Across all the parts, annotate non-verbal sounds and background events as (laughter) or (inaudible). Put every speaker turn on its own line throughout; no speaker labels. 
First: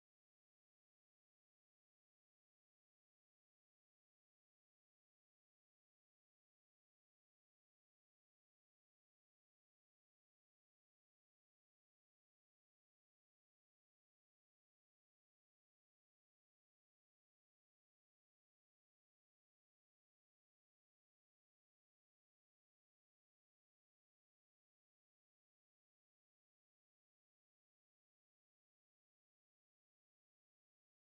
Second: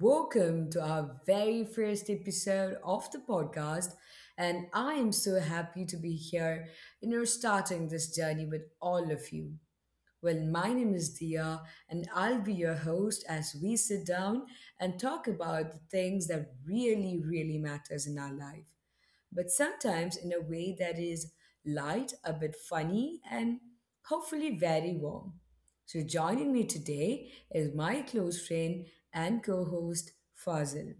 welcome to our very first episode of the podcast. And I am so happy to be here and you're starting this journey with all of you. Well, my name is Dia, and I'll be your host as we sit down and talk about the things that really, really matters in our life, but sometimes in a way that is light, a bit funny, and hopefully very warm. So, joining me today is my close friend and co host, Fazil.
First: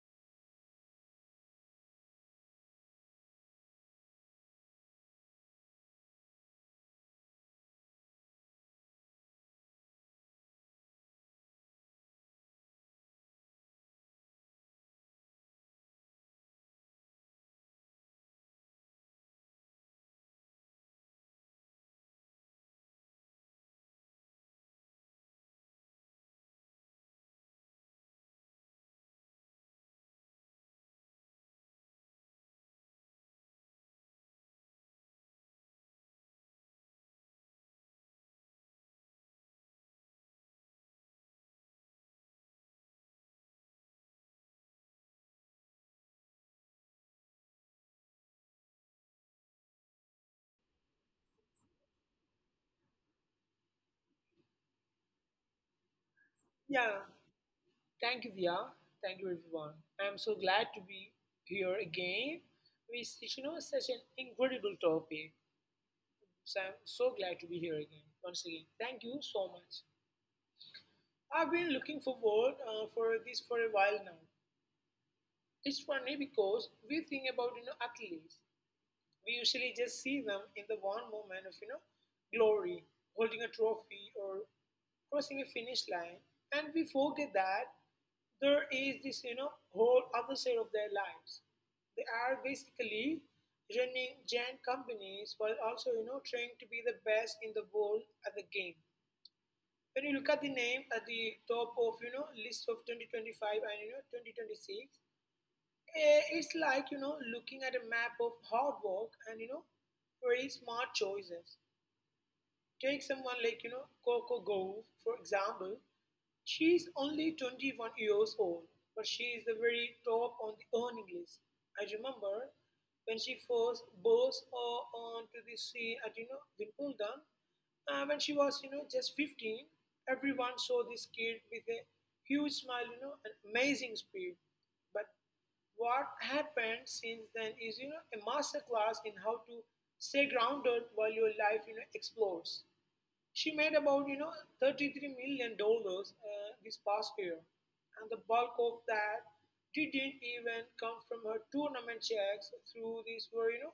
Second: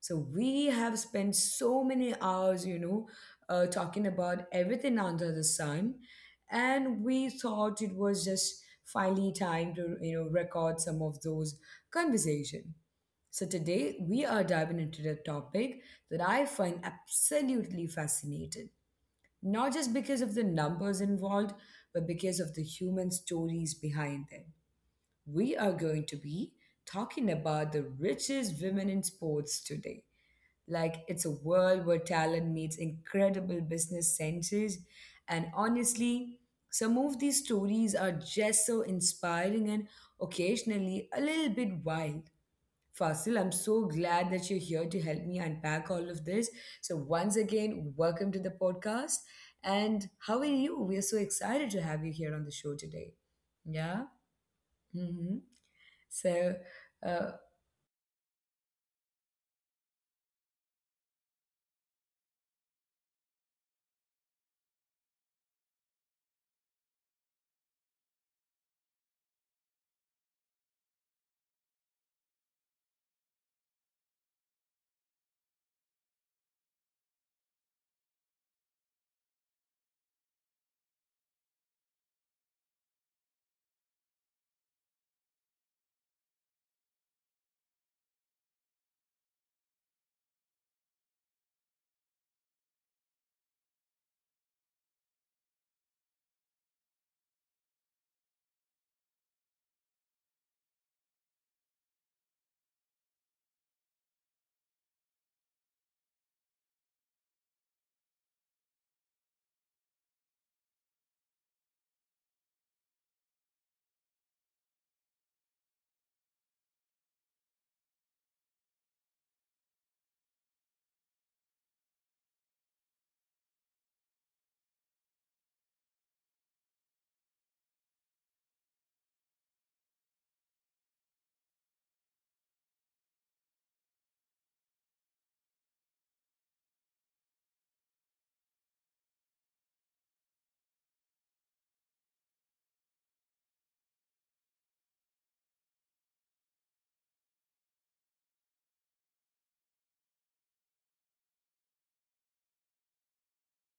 So, we have spent so many hours, talking about everything under the sun, and we thought it was just finally time to, record some of those conversation. So, today we are diving into a topic that I find absolutely fascinating, not just because of the numbers involved, but because of the human stories behind them. We are going to be talking about the richest women in sports today. Like, it's a world where talent meets incredible business senses. And honestly, some of these stories are just so inspiring and occasionally a little bit wild. Fasil, I'm so glad that you're here to help me unpack all of this. So, once again, welcome to the podcast. And how are you? We are so excited to have you here on the show today. Yeah. Mm-hmm. So,
Yeah.
uh,
Thank you, Via. Thank you, everyone. I'm so glad to be here again. It's, you know, such an incredible topic. So I'm so glad to be here again. Once again, thank you so much. I've been looking forward for this for a while now. It's funny because we think about, you know, athletes. We usually just see them in the one moment of, you know, glory, holding a trophy or crossing a finish line, and we forget that there is this, you know, whole other side of their lives. They are basically running giant companies while also, you know, trying to be the best in the world at the game. When you look at the name at the top of, you know, list of 2025 and, you know, 2026, it's like, you know, looking at a map of hard work and, you know, very smart choices. Take someone like, you know, Coco Gauff, for example. She's only 21 years old, but she is the very top on the earning list. I remember when she first burst onto the scene at, you know, Wimbledon, when she was, you know, just 15, everyone saw this kid with a huge smile, you know, and amazing speed. But what happened since then is, you know, a master class in how to stay grounded while your life, you know, explodes. She made about, you know, 33 million dollars this past year, and the bulk of that didn't even come from her tournament checks through these were, you know,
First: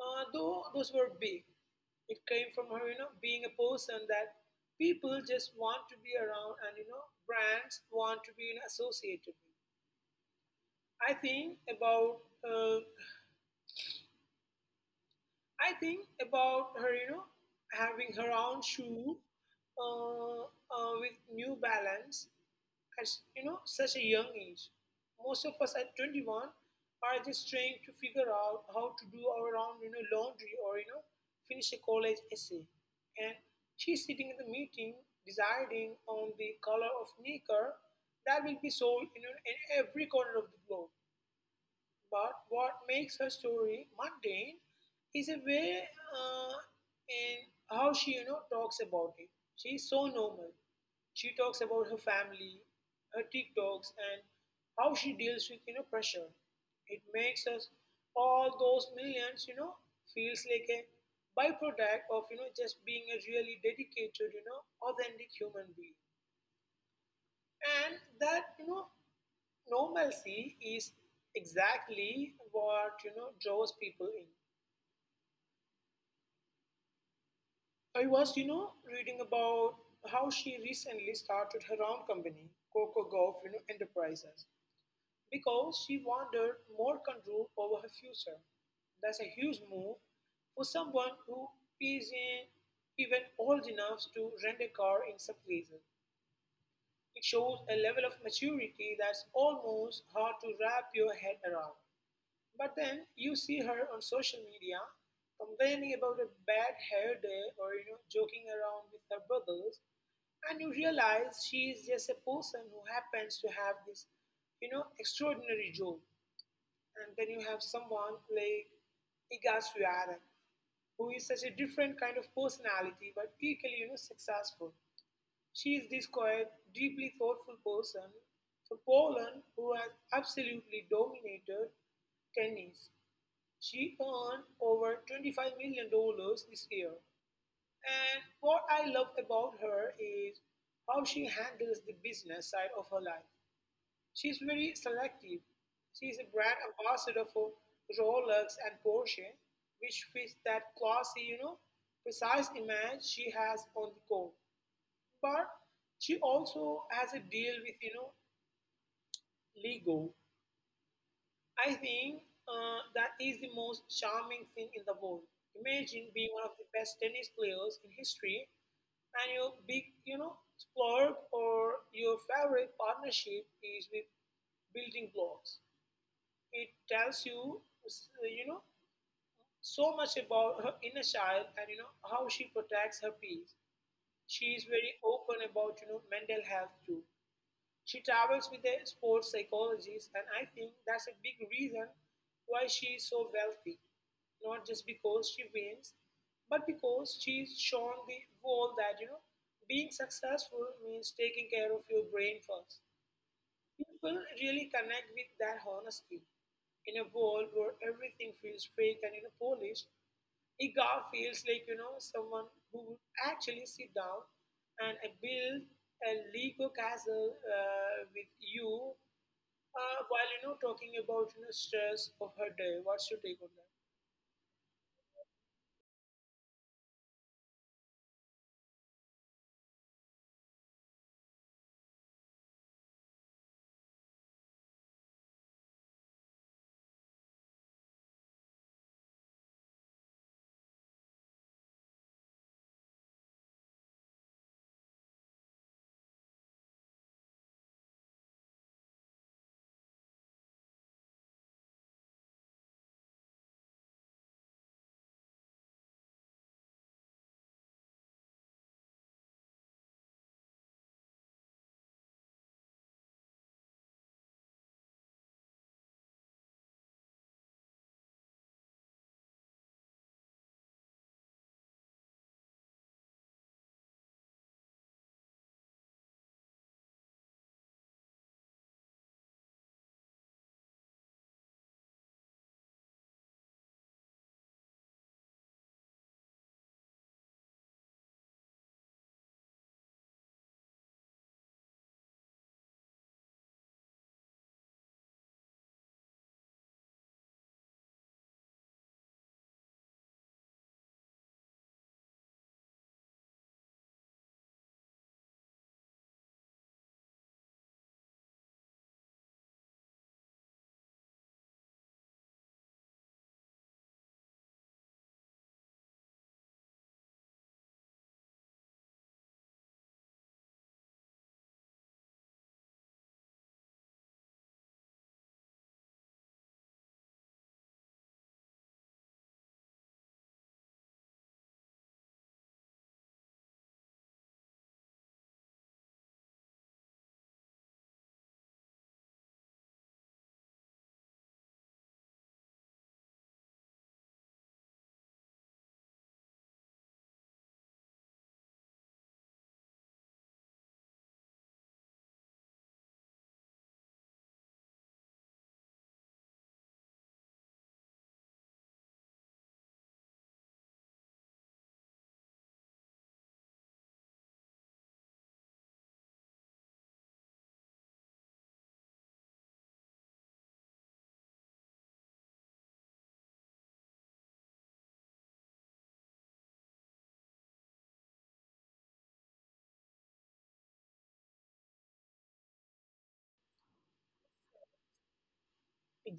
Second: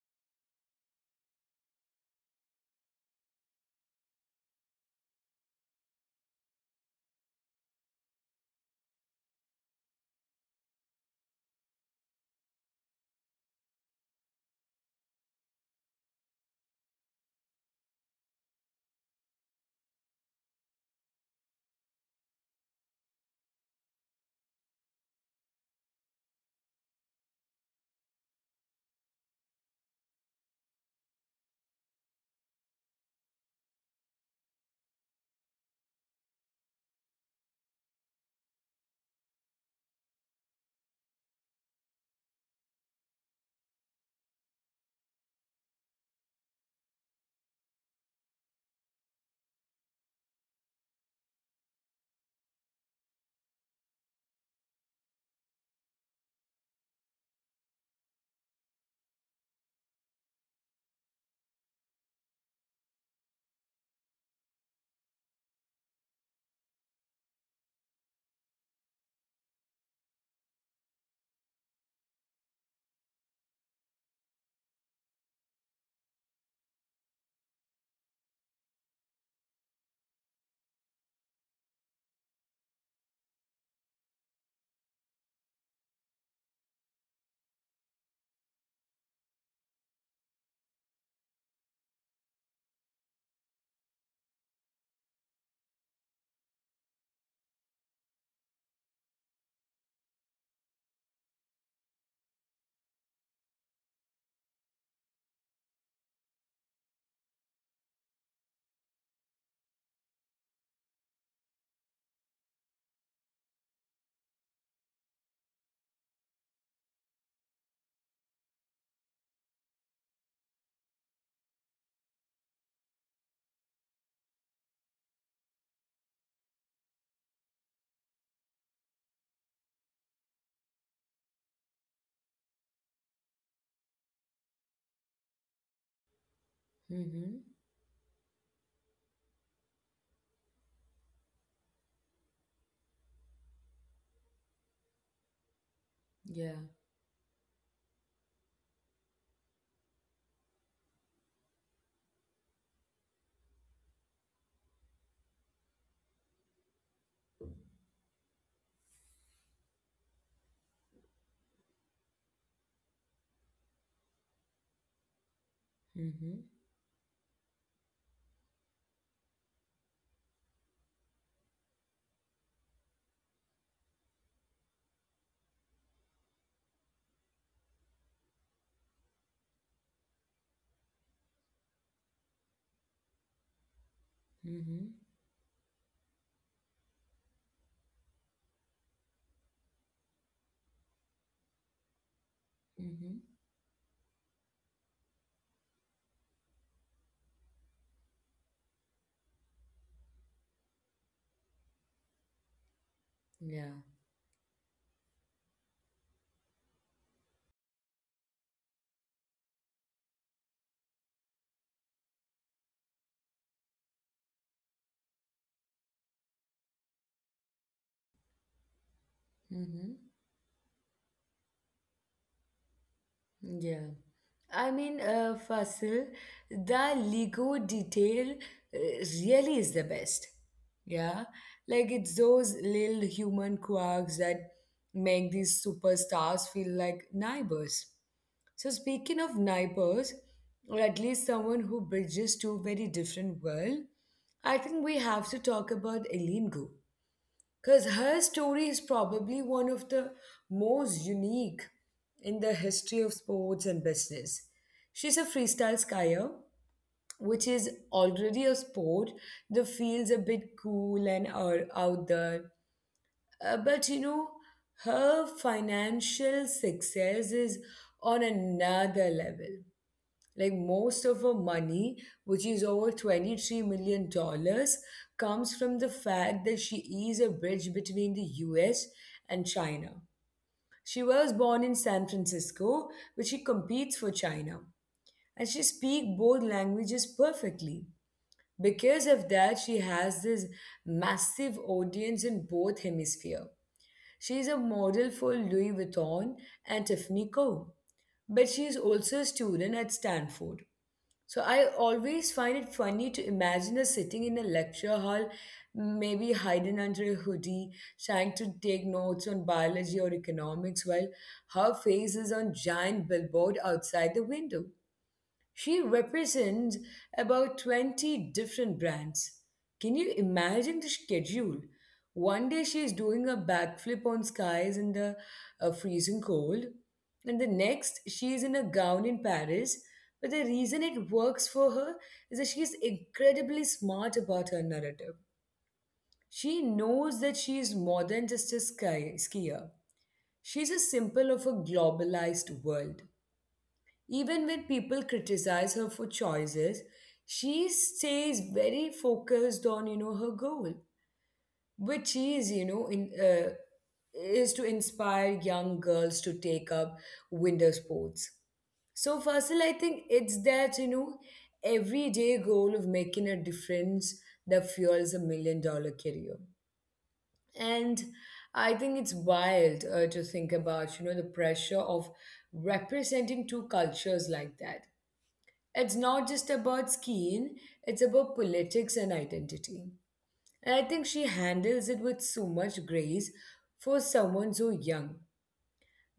though those were big. It came from her, you know, being a person that people just want to be around and, you know, brands want to be, you know, associated with. I think about her, you know, having her own shoe with New Balance at, you know, such a young age. Most of us at 21 are just trying to figure out how to do our own, you know, laundry or, you know, finish a college essay. And she's sitting in the meeting deciding on the color of knicker that will be sold, you know, in every corner of the globe. But what makes her story mundane is a way uh, in how she, you know, talks about it. She's so normal. She talks about her family, her TikToks, and how she deals with, you know, pressure. It makes us all those millions, you know, feels like a byproduct of, you know, just being a really dedicated, you know, authentic human being. And that, you know, normalcy is exactly what, you know, draws people in. I was, you know, reading about how she recently started her own company, Coco Golf, you know, Enterprises, because she wanted more control over her future. That's a huge move for someone who isn't even old enough to rent a car in some places. It shows a level of maturity that's almost hard to wrap your head around. But then you see her on social media complaining about a bad hair day or, you know, joking around with her brothers, and you realize she is just a person who happens to have this, you know, extraordinary job. And then you have someone like Iga Swiatek, who is such a different kind of personality but equally, you know, successful. She is this quiet, deeply thoughtful person from Poland who has absolutely dominated tennis. She earned over $25 million dollars this year,
mm-hmm.
and what I love about her is how she handles the business side of her life. She's very selective. She's a
Yeah.
brand ambassador for Rolex and Porsche, which fits that classy, you know, precise image she has on the go. But she also has a deal with, you know, Lego, I think, that is the most charming thing in the world. Imagine being
Mm-hmm.
one of the best tennis players in history, and your big, you know, splurge or your favorite partnership is with building blocks. It tells you, you know, so much about her inner child and, you know, how she protects her peace. She is
Mm-hmm.
very open about, you know, mental health too. She travels with a sports psychologist, and I think that's a big reason why she is
Mm-hmm.
so wealthy. Not just because she wins, but because she's shown the world that, you know, being successful means taking care of your brain first.
Yeah.
People really connect with that honesty. In a world where everything feels fake and, you know, polished, Igar feels like, you know, someone who would actually sit down and build a Lego castle with you
Mm-hmm.
while, you know, talking about, you know, stress of her day. What's your take on that?
Yeah, I mean, Fasil, the Lego detail really is the best. Yeah, like it's those little human quirks that make these superstars feel like neighbors. So speaking of neighbors, or at least someone who bridges two very different worlds, I think we have to talk about Eileen Gu. Because her story is probably one of the most unique in the history of sports and business. She's a freestyle skier, which is already a sport that feels a bit cool and out there. But her financial success is on another level. Like most of her money, which is over $23 million dollars, comes from the fact that she is a bridge between the US and China. She was born in San Francisco, but she competes for China. And she speaks both languages perfectly. Because of that, she has this massive audience in both hemispheres. She is a model for Louis Vuitton and Tiffany Co. But she is also a student at Stanford. So I always find it funny to imagine us sitting in a lecture hall, maybe hiding under a hoodie, trying to take notes on biology or economics while her face is on giant billboard outside the window. She represents about 20 different brands. Can you imagine the schedule? One day she is doing a backflip on skies in the freezing cold, and the next she is in a gown in Paris. But the reason it works for her is that she is incredibly smart about her narrative. She knows that she is more than just a sky skier. She's a symbol of a globalized world. Even when people criticize her for choices, she stays very focused on her goal, which is to inspire young girls to take up winter sports. So Fasil, I think it's that everyday goal of making a difference that fuels a million dollar career, and I think it's wild to think about the pressure of representing two cultures like that. It's not just about skiing, it's about politics and identity. And I think she handles it with so much grace for someone so young.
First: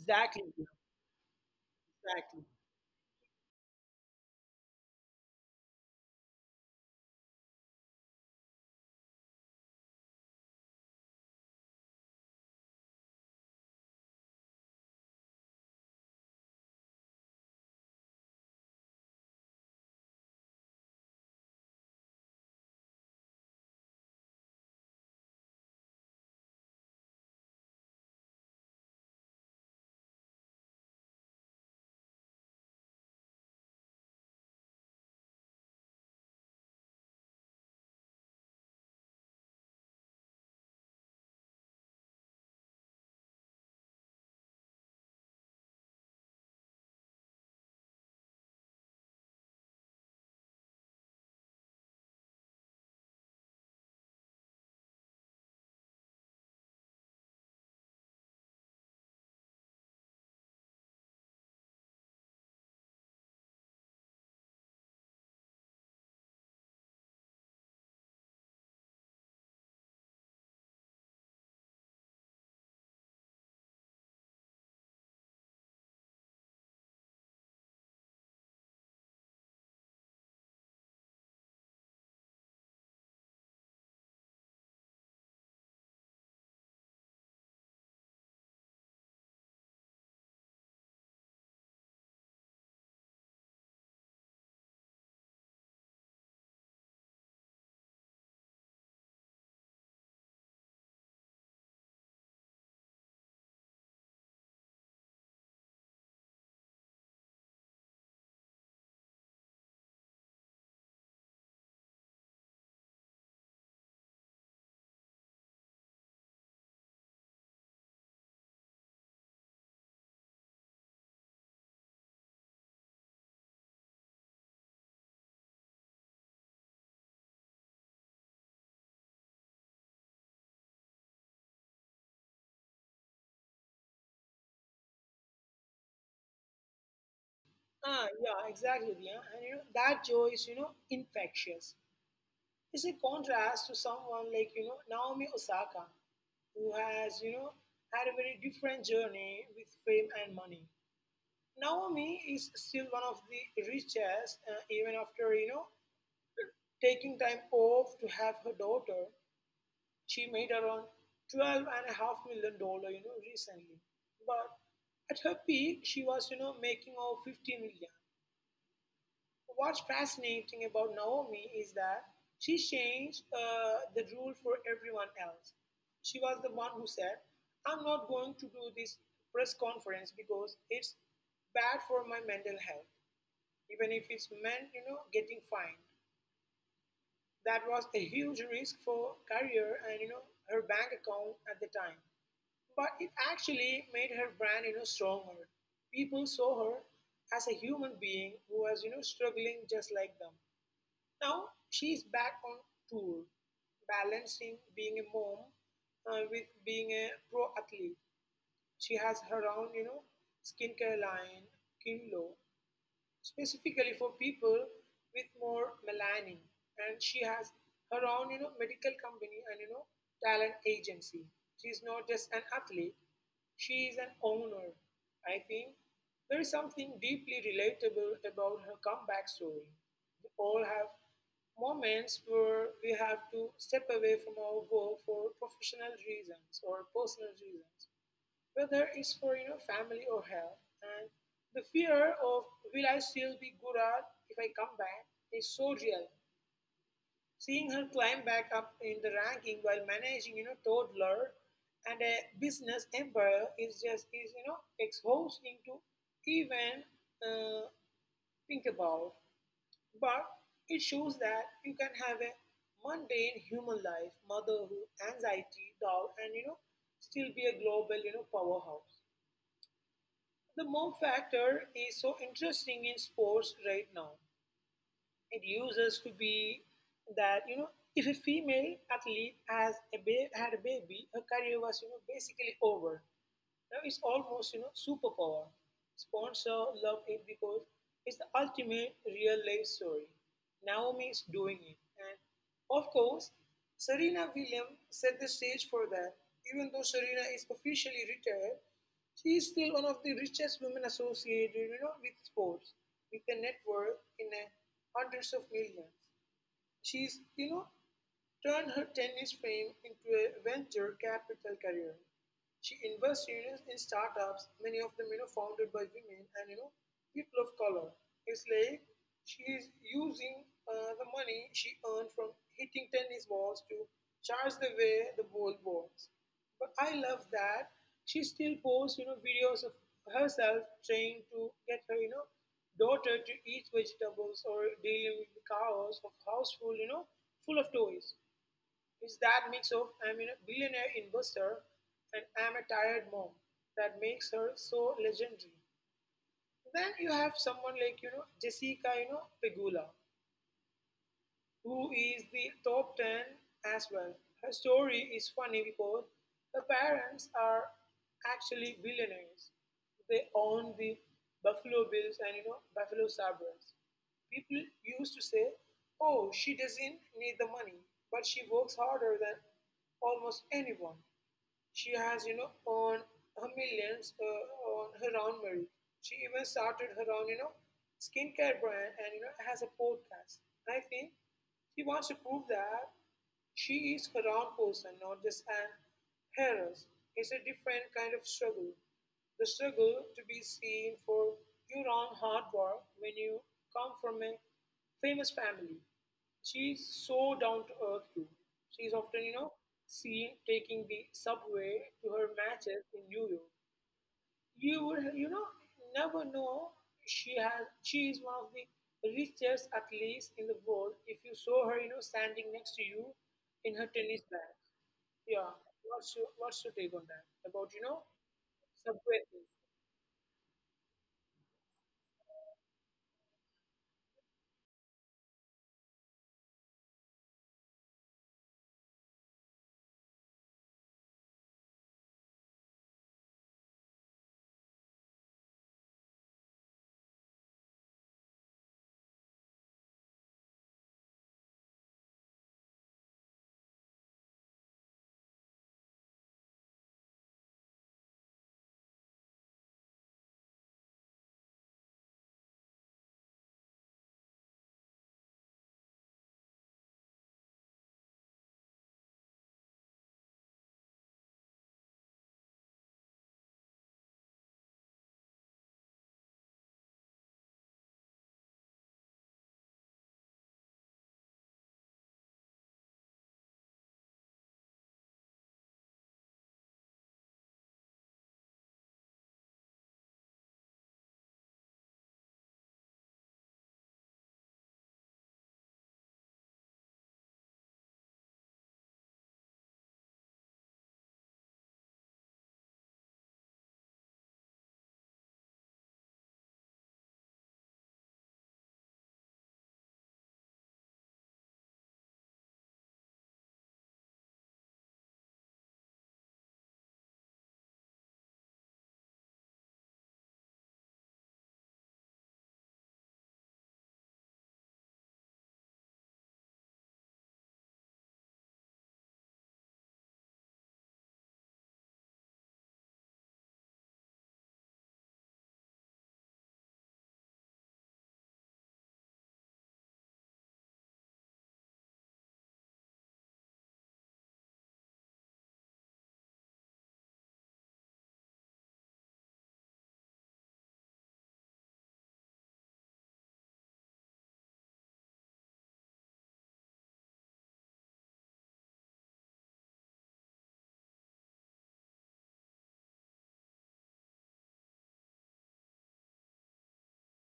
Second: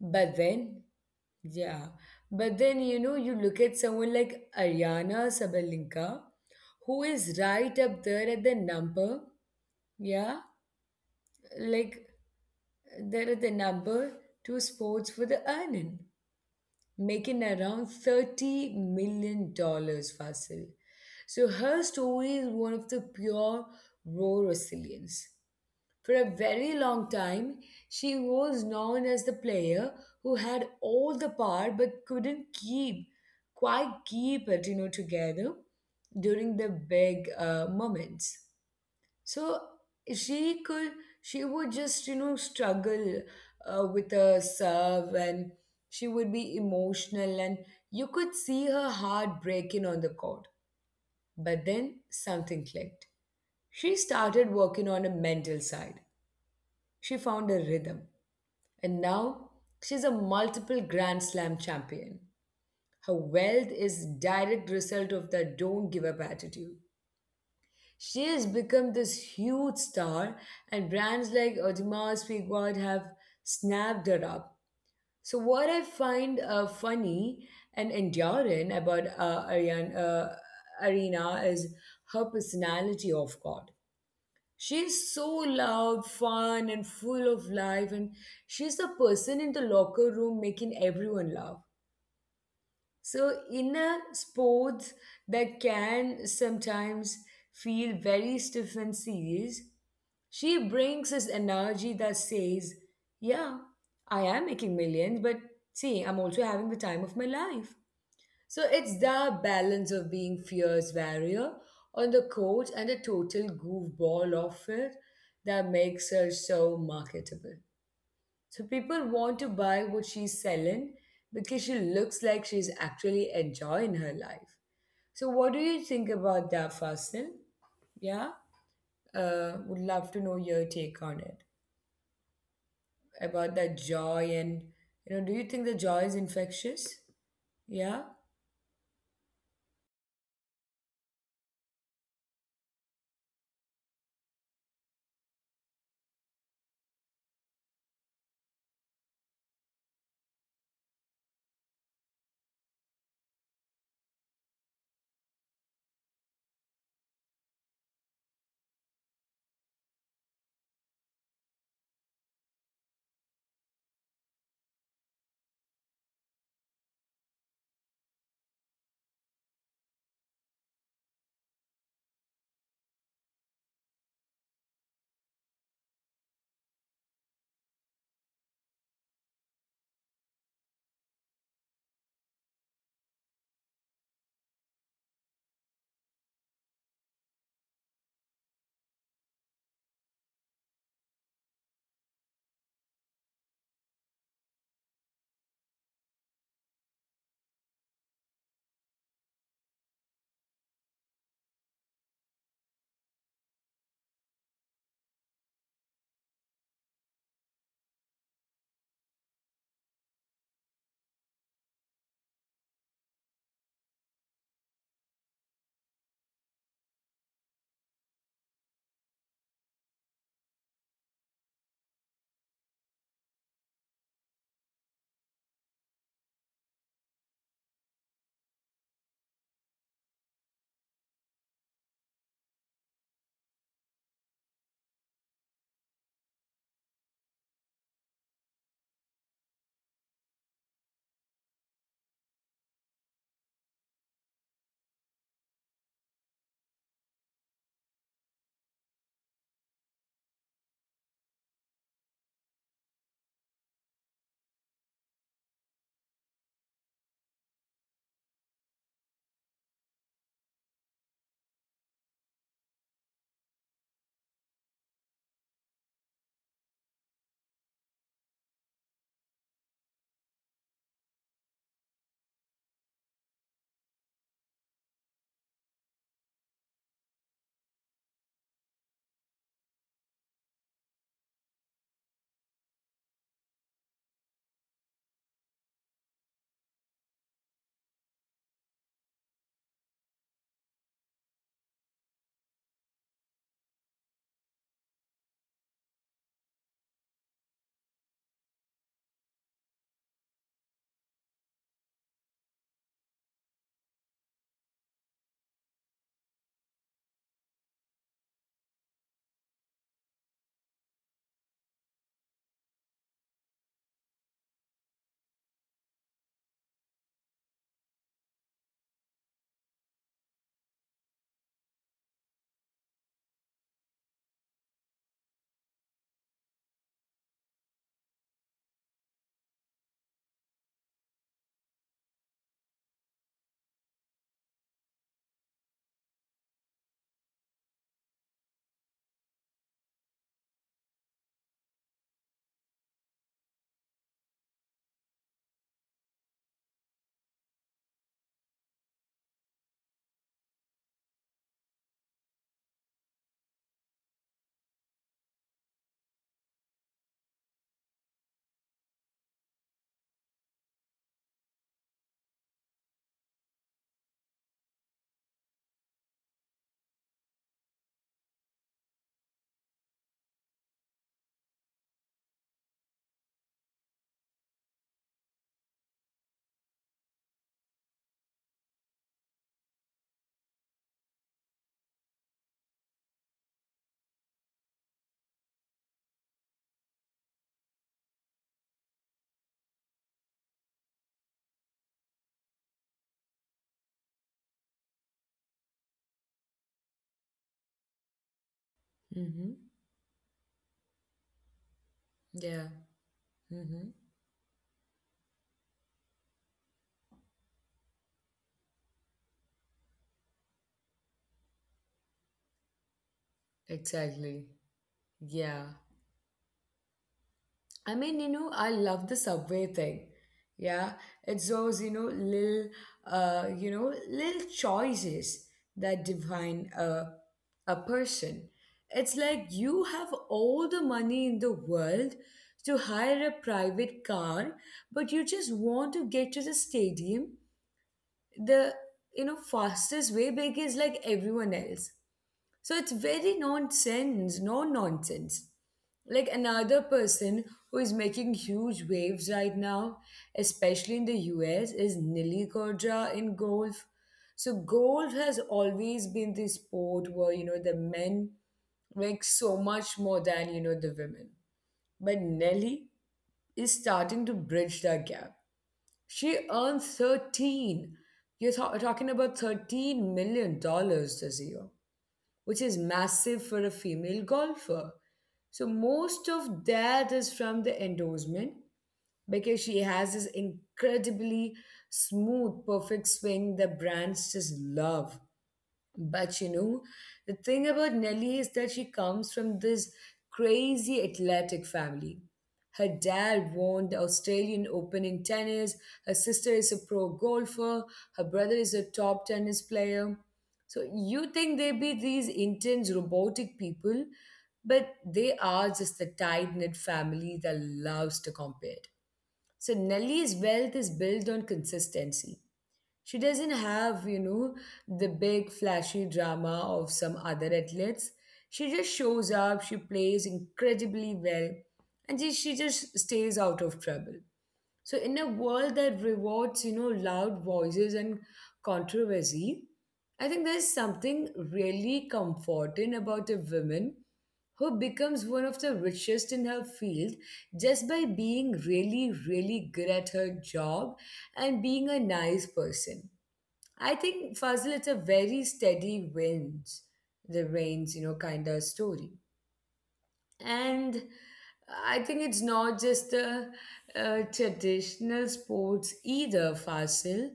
But then, yeah,
Exactly.
but then you look at someone like Ariana Sabalenka, who is right up there at the yeah, like number two sports for the earning, making around $30 million dollars, Fasil. So her story is one of the pure, raw resilience. For a very long time, she was known as the player who had all the power but couldn't keep, quite keep it, together during the big moments. So she could, she would just, struggle with her serve, and she would be emotional, and you could see her heart breaking on the court. But then something clicked. She started working on a mental side. She found a rhythm. And now she's a multiple Grand Slam champion. Her wealth is direct result of that don't give up attitude. She has become this huge star, and brands like Audemars Piguard have snapped her up. So, what I find funny and enduring about Arena is her personality, of God. She's so loud, fun, and full of life, and she's the person in the locker room making everyone laugh. So, inner sports that can sometimes feel very stiff and serious, she brings this energy that says, yeah, I am making millions, but see, I'm also having the time of my life. So, it's the balance of being fierce warrior on the court and a total goofball off it that makes her so marketable. So people want to buy what she's selling because she looks like she's actually enjoying her life. So what do you think about that, Fasil? Yeah, would love to know your take on it about that joy and, you know, do you think the joy is infectious? Yeah.
Ah, yeah, exactly. Yeah, and, you know, that joy is, you know, infectious. It's a contrast to someone like, you know, Naomi Osaka, who has, you know, had a very different journey with fame and money. Naomi is still one of the richest, even after, you know, taking time off to have her daughter. She made around $12.5 million dollar, you know, recently. But at her peak, she was, you know, making over 15 million. What's fascinating about Naomi is that she changed the rule for everyone else. She was the one who said, I'm not going to do this press conference because it's bad for my mental health, even if it's meant, you know, getting fined. That was a huge risk for career and, you know, her bank account at the time. But it actually made her brand, you know, stronger. People saw her as a human being who was, you know, struggling just like them. Now she is back on tour, balancing being a mom with being a pro athlete. She has her own, you know, skincare line, Kinlo, specifically for people with more melanin, and she has her own, you know, medical company and, you know, talent agency. She's not just an athlete, she is an owner. I think there is something deeply relatable about her comeback story. We all have moments where we have to step away from our work for professional reasons or personal reasons, whether it's for, you know, family or health, and the fear of will I still be good at if I come back is so real. Seeing her climb back up in the ranking while managing, you know, toddler and a business empire is just is, you know, exhausting to even uh, think about. But it shows that you can have a mundane human life, motherhood, anxiety, doubt, and, you know, still be a global, you know, powerhouse. The mom factor is so interesting in sports right now. It uses to be that, you know, if a female athlete had a baby, her career was, you know, basically over. Now it's almost, you know, superpower. Sponsor love it because it's the ultimate real life story. Naomi is doing it, and of course, Serena Williams set the stage for that. Even though Serena is officially retired, she is still one of the richest women associated, you know, with sports, with a net worth in the hundreds of millions. She's, you know, turned her tennis fame into a venture capital career. She invests, you know, in startups, many of them, you know, founded by women and, you know, people of color. It's like she is using the money she earned from hitting tennis balls to charge the way the world walks. But I love that she still posts, you know, videos of herself trying to get her, you know, daughter to eat vegetables or dealing with the chaos of household, you know, full of toys. It's that mix of I'm a billionaire investor and I'm a tired mom that makes her so legendary. Then you have someone like, you know, Jessica, you know, Pegula, who is the top 10 as well. Her story is funny because her parents are actually billionaires. They own the Buffalo Bills and, you know, Buffalo Sabres. People used to say, "Oh, she doesn't need the money, but she works harder than almost anyone." She has, you know, earned her millions on her own merit. She even started her own, you know, skincare brand and, you know, has a podcast. I think she wants to prove that she is her own person, not just an heiress. It's a different kind of struggle. The struggle to be seen for your own hard work when you come from a famous family. She's so down to earth too. She's often, you
Mm-hmm.
know, seen taking the subway to her
Yeah.
matches in New York.
Mm-hmm.
You would, you know, never know she has. She is one of the richest athletes in the world if you saw her, you know, standing next to you in her tennis
Exactly.
bag. Yeah,
Yeah.
what's your take on that about, you
I
know,
mean, you know, I love the
subway things?
subway thing. Yeah, it's those, you know, little, little choices that a person. It's like you have all the money in the world to hire a private car, but you just want to get to the stadium the, you know, fastest way because like everyone else. So it's no nonsense like another person who is making huge waves right now, especially in the US, is Nili Gurja in golf. So golf has always been the sport where you know the men make so much more than you know the women. But Nelly is starting to bridge that gap. She earned 13. You're ta- talking about 13 million dollars this year, which is massive for a female golfer. So most of that is from the endorsement because she has this incredibly smooth, perfect swing that brands just love. But you know, the thing about Nelly is that she comes from this crazy athletic family. Her dad won the Australian Open in tennis, her sister is a pro golfer, her brother is a top tennis player. So you think they be these intense robotic people, but they are just the tight knit family that loves to compete. So Nelly's wealth is built on consistency. She doesn't have, you know, the big flashy drama of some other athletes. She just shows up, she plays incredibly well, and she just stays out of trouble. So, in a world that rewards, you know, loud voices and controversy, I think there's something really comforting about a woman who becomes one of the richest in her field just by being really, really good at her job and being a nice person. I think Fazil, it's a very steady winds, the rains, you know, kind of story. And I think it's not just the traditional sports either, Fazil.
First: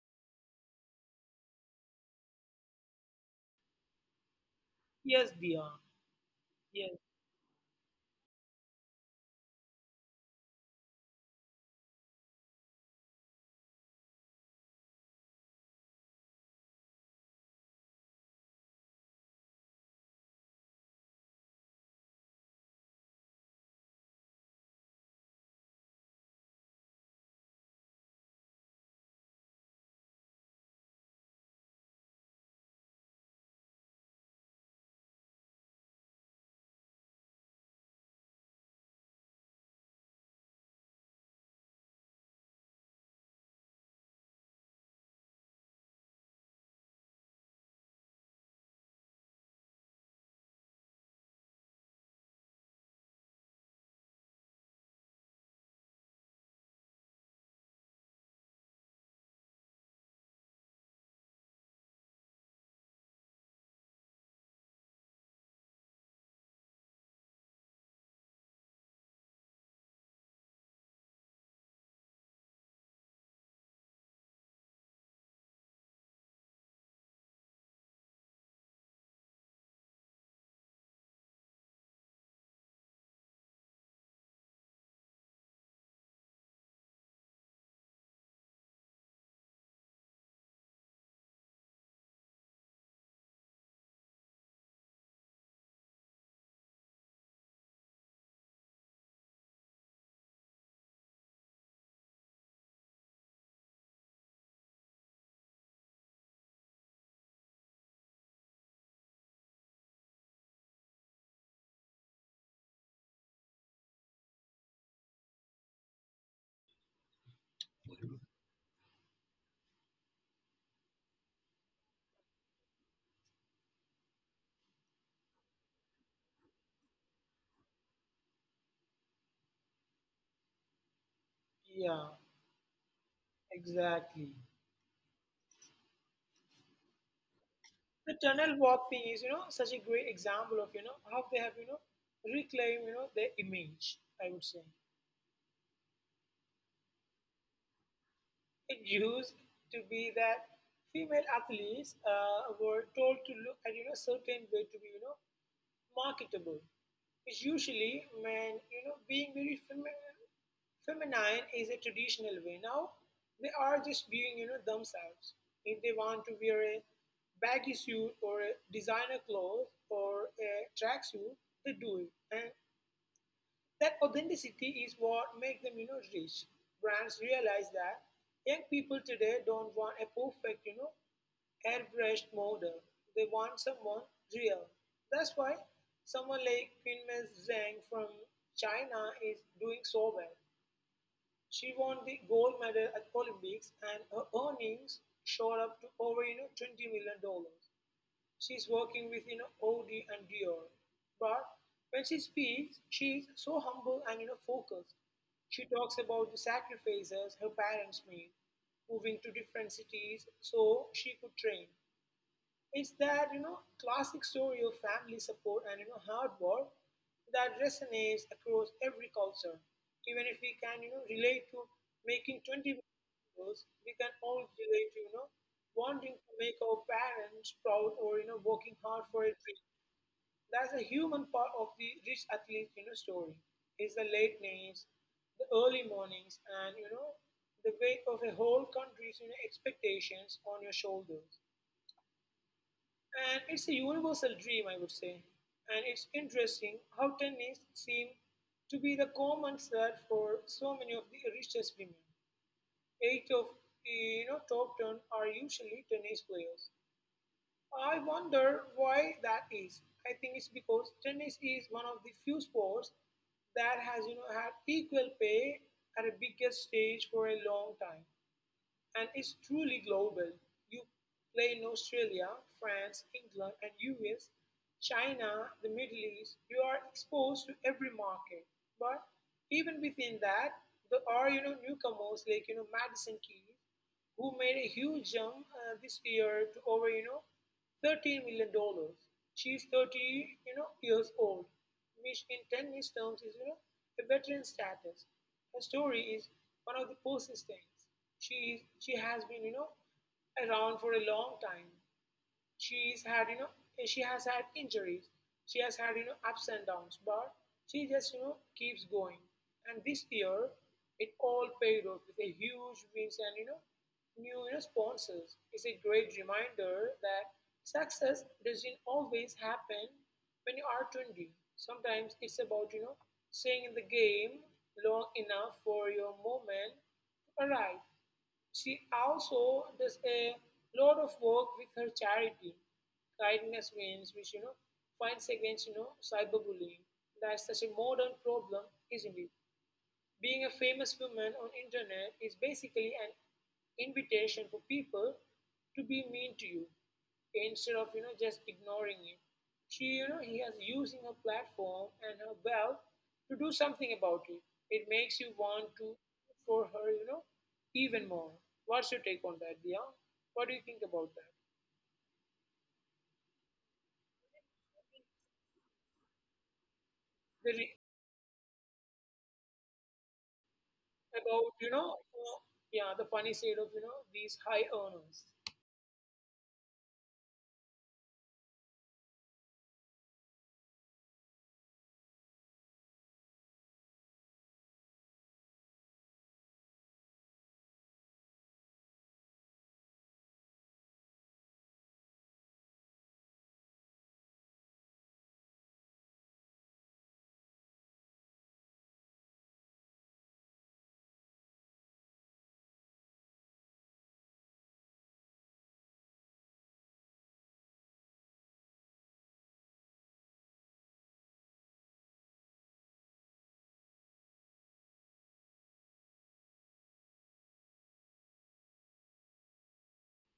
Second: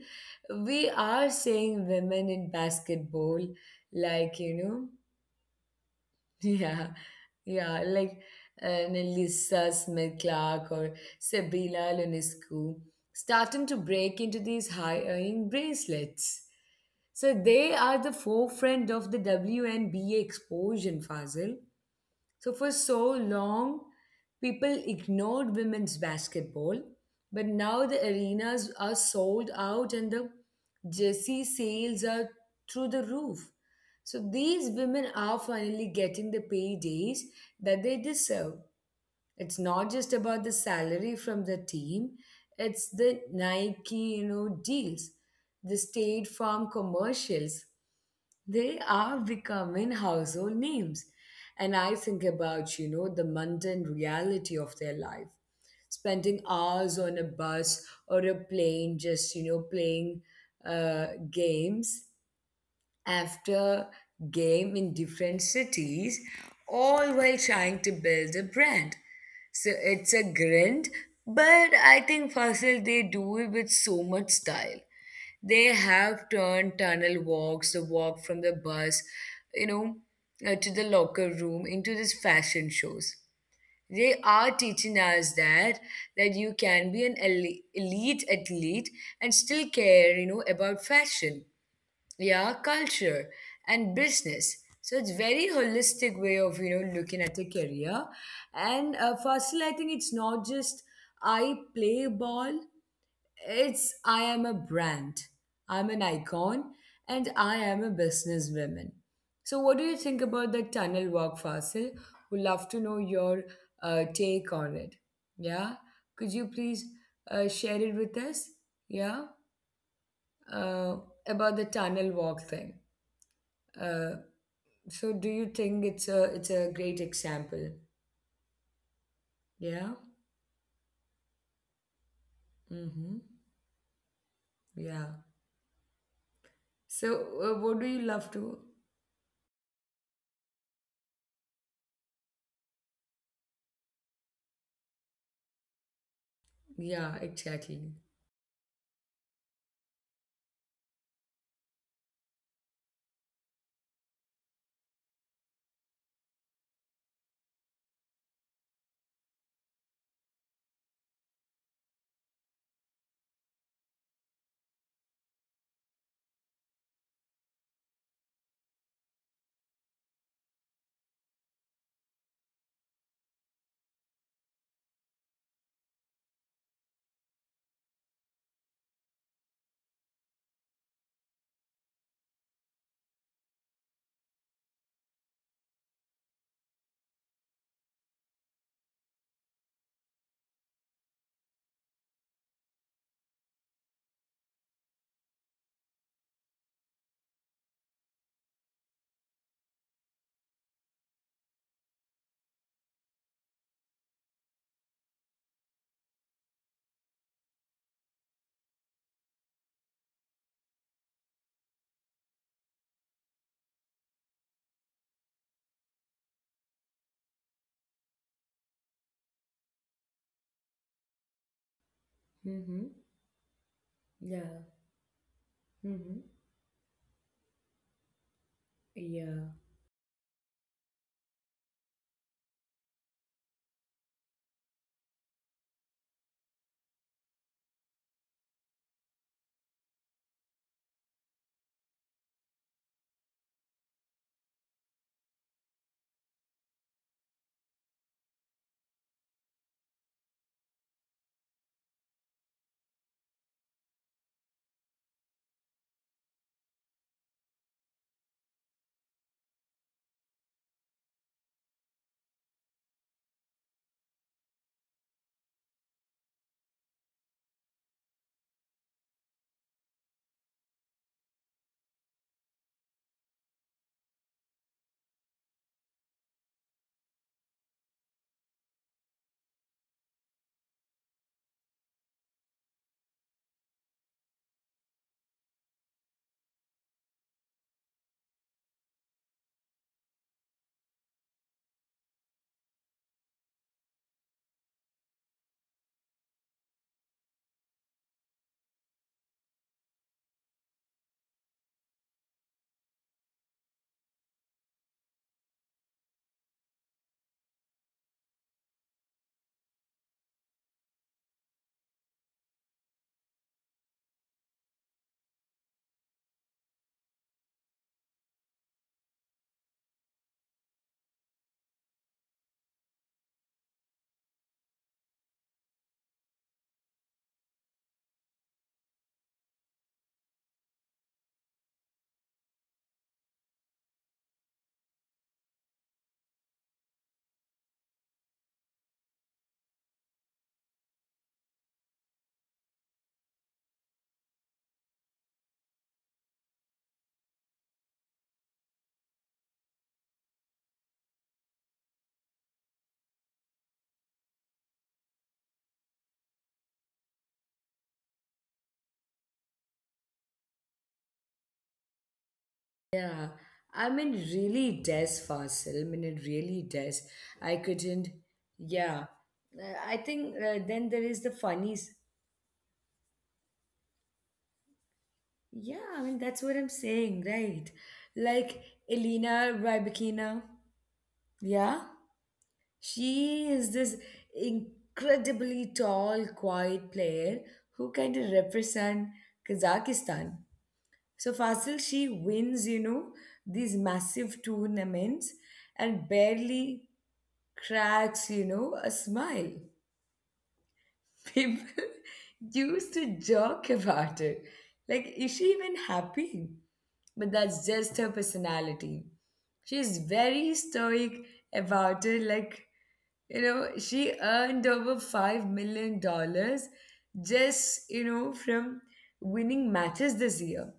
We are seeing women in basketball, like, you know,
Yes, Dia.
(laughs) yeah,
Yes,
yeah, like Nelissa Smith Clark or Sabila Lunescu starting to break into these high earning bracelets. So they are the forefront of the WNBA explosion, Fazil. So for so long, people ignored women's basketball, but now the arenas are sold out and the jersey sales are through the roof. So these women are finally getting the paydays that they deserve. It's not just about the salary from the team, it's the Nike, you know, deals, the State Farm commercials. They are becoming household names, and I think about, you know, the mundane reality of their life, spending hours on a bus or a plane just, you know, playing games after game in different cities, all while trying to build a brand. So it's a grind, but I think Fasil they do it with so much style. They have turned tunnel walks, the walk from the bus, you know, to the locker room into these fashion shows. They are teaching us that you can be an elite athlete and still care, you know, about fashion, yeah, culture, and business. So it's very holistic way of you know looking at a career, and firstly I think it's not just I play ball, it's I am a brand, I'm an icon, and I am a businesswoman. So what do you think about the tunnel walk, Fasil? Would love to know your take on it. Yeah, could you please share it with us? yeah uh, about the tunnel walk thing uh, so do you think it's a great example? Yeah.
yeah,
Mm-hmm.
exactly.
Yeah. So what do you
The
love
tunnel
to?
walk thing is, such a great example of, how they have, reclaimed, their image, I would say.
Yeah, exactly.
It used to be that female athletes were told to look at, certain way to be, marketable is usually when being very feminine is a traditional way. Now they are just being themselves. If they want to wear a baggy suit or a designer clothes or a tracksuit, they do it, and that authenticity is what makes them, rich. Brands realize that young people today don't want a perfect, airbrushed model. They want someone real. That's why someone like Quinmen Zhang from China is doing so well. She won the gold medal at Olympics and her earnings shot up to over, $20 million. Dollars. She's working with Audi and Dior, but when she speaks, she's so humble and focused. She talks about the sacrifices her parents made, moving to different cities so she could train. It's that classic story of family support and hard work that resonates across every culture. Even if we can relate to making 20
Mm-hmm.
videos, we can all
Yeah.
relate to wanting
Mm-hmm.
to make our parents proud or working hard for a
Yeah.
dream. That's a human part of the rich athlete story. It's the late nights, the early mornings, and the weight of a whole country's expectations on your shoulders. And it's a universal dream, I would say. And it's interesting how tennis seems to be the common thread for so many of the richest women. Eight of top ten are usually tennis players. I wonder why that is. I think it's because tennis is one of the few sports that has had equal pay at a bigger stage for a long time and is truly global. You play in Australia, France, England, and US, China, the Middle East. You are exposed to every market. But even within that, there are newcomers like Madison Keys, who made a huge jump this year to over 13 million dollars. She's 30 years old, which in tennis terms is a veteran status. Her story is one of the persistence she has been around for a long time. She's had you know she has had injuries. She has had ups and downs, but she just keeps going, and this year it all paid off with a huge wins and new, sponsors. It's a great reminder that success doesn't always happen when you are 20. Sometimes it's about staying in the game long enough for your moment to arrive. She also does a lot of work with her charity, Kindness Wins, which fights against cyberbullying. That's such a modern problem, isn't it? Being a famous woman on internet is basically an invitation for people to be mean to you instead of just ignoring it. She he has using her platform and her wealth to do something about it. It makes you want to for her even more. What's your take on that, Dia? What do you think about that?
Yeah. I mean, really does, Fasil. I mean, it really does.
The
I
re-
couldn't. Yeah. I think then there is the
about
funnies.
yeah, the funny side of these high earners.
Yeah, I mean, that's what I'm saying, right? Like Elena Rybakina. Yeah. She is this incredibly tall, quiet player who kind of represent Kazakhstan. So Fasil, she wins, you know, these massive tournaments and barely cracks, you know, a smile. People (laughs) used to joke about it. Like, is she even happy? But that's just her personality. She's very stoic about it. Like, you know, she earned over $5 million dollars just, you know, from winning matches this year.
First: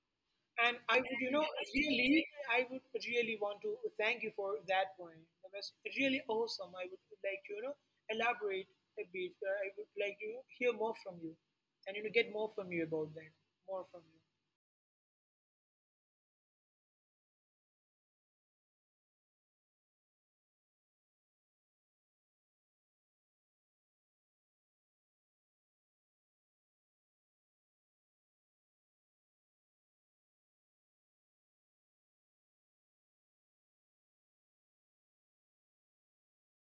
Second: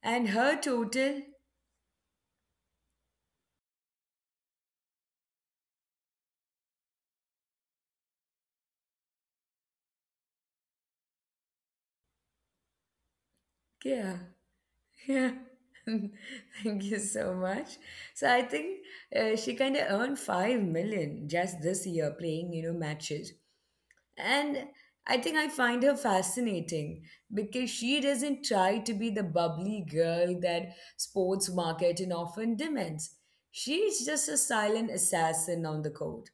And her
And I would,
total.
really, I would really want to thank you for that point. That was really awesome. I would like to, elaborate a bit. I would like to hear more from you and, get more from you about that. More from you.
Yeah. Yeah. (laughs) Thank you so much. So I think she kind of earned 5 million just this year playing, you know, matches. And I think I find her fascinating because she doesn't try to be the bubbly girl that sports marketing often demands. She's just a silent assassin on the court.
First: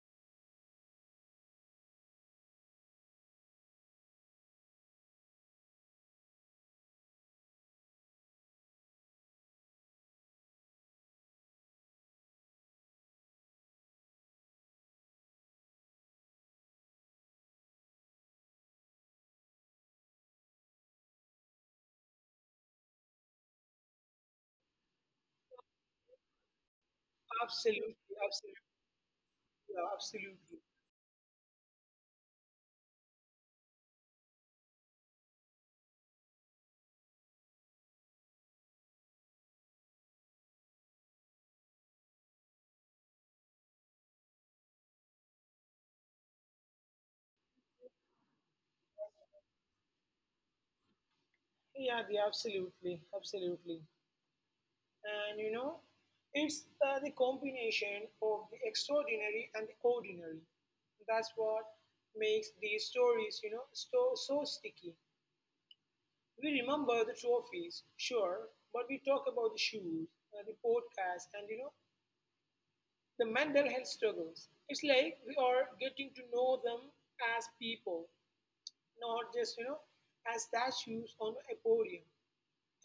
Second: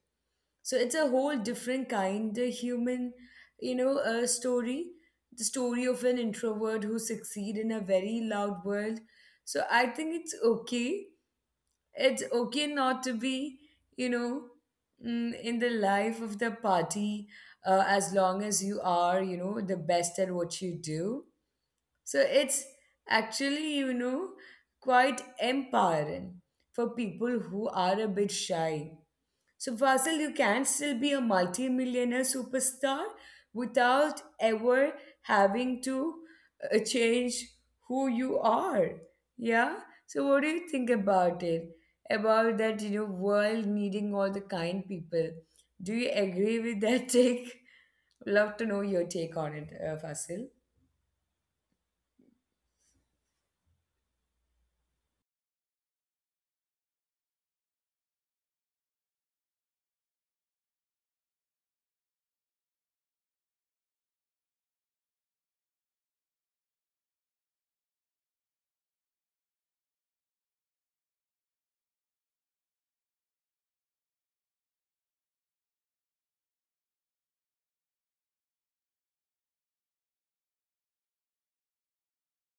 So it's a whole different kind of human, you know, story. The story of an introvert who succeed in a very loud world. So I think it's okay. It's okay not to be, you know, in the life of the party as long as you are, you know, the best at what you do. So it's actually, you know, quite empowering for people who
Absolutely.
are a bit
Absolutely.
shy. So,
Yeah,
Fasil, you
absolutely.
can still be a multi-millionaire superstar without ever having to change who you are. Yeah? So, what do you think about it? About that, you know, world needing all the kind people. Do you agree with that (laughs) take? Love to know your take on it, Fasil.
Yeah, the absolutely, absolutely. And it's the combination of the extraordinary and the ordinary. That's what makes these stories, so, so sticky. We remember the trophies, sure, but we talk about the shoes, the podcast, and the mental health struggles. It's like we are getting to know them as people, not just, as statues on a podium.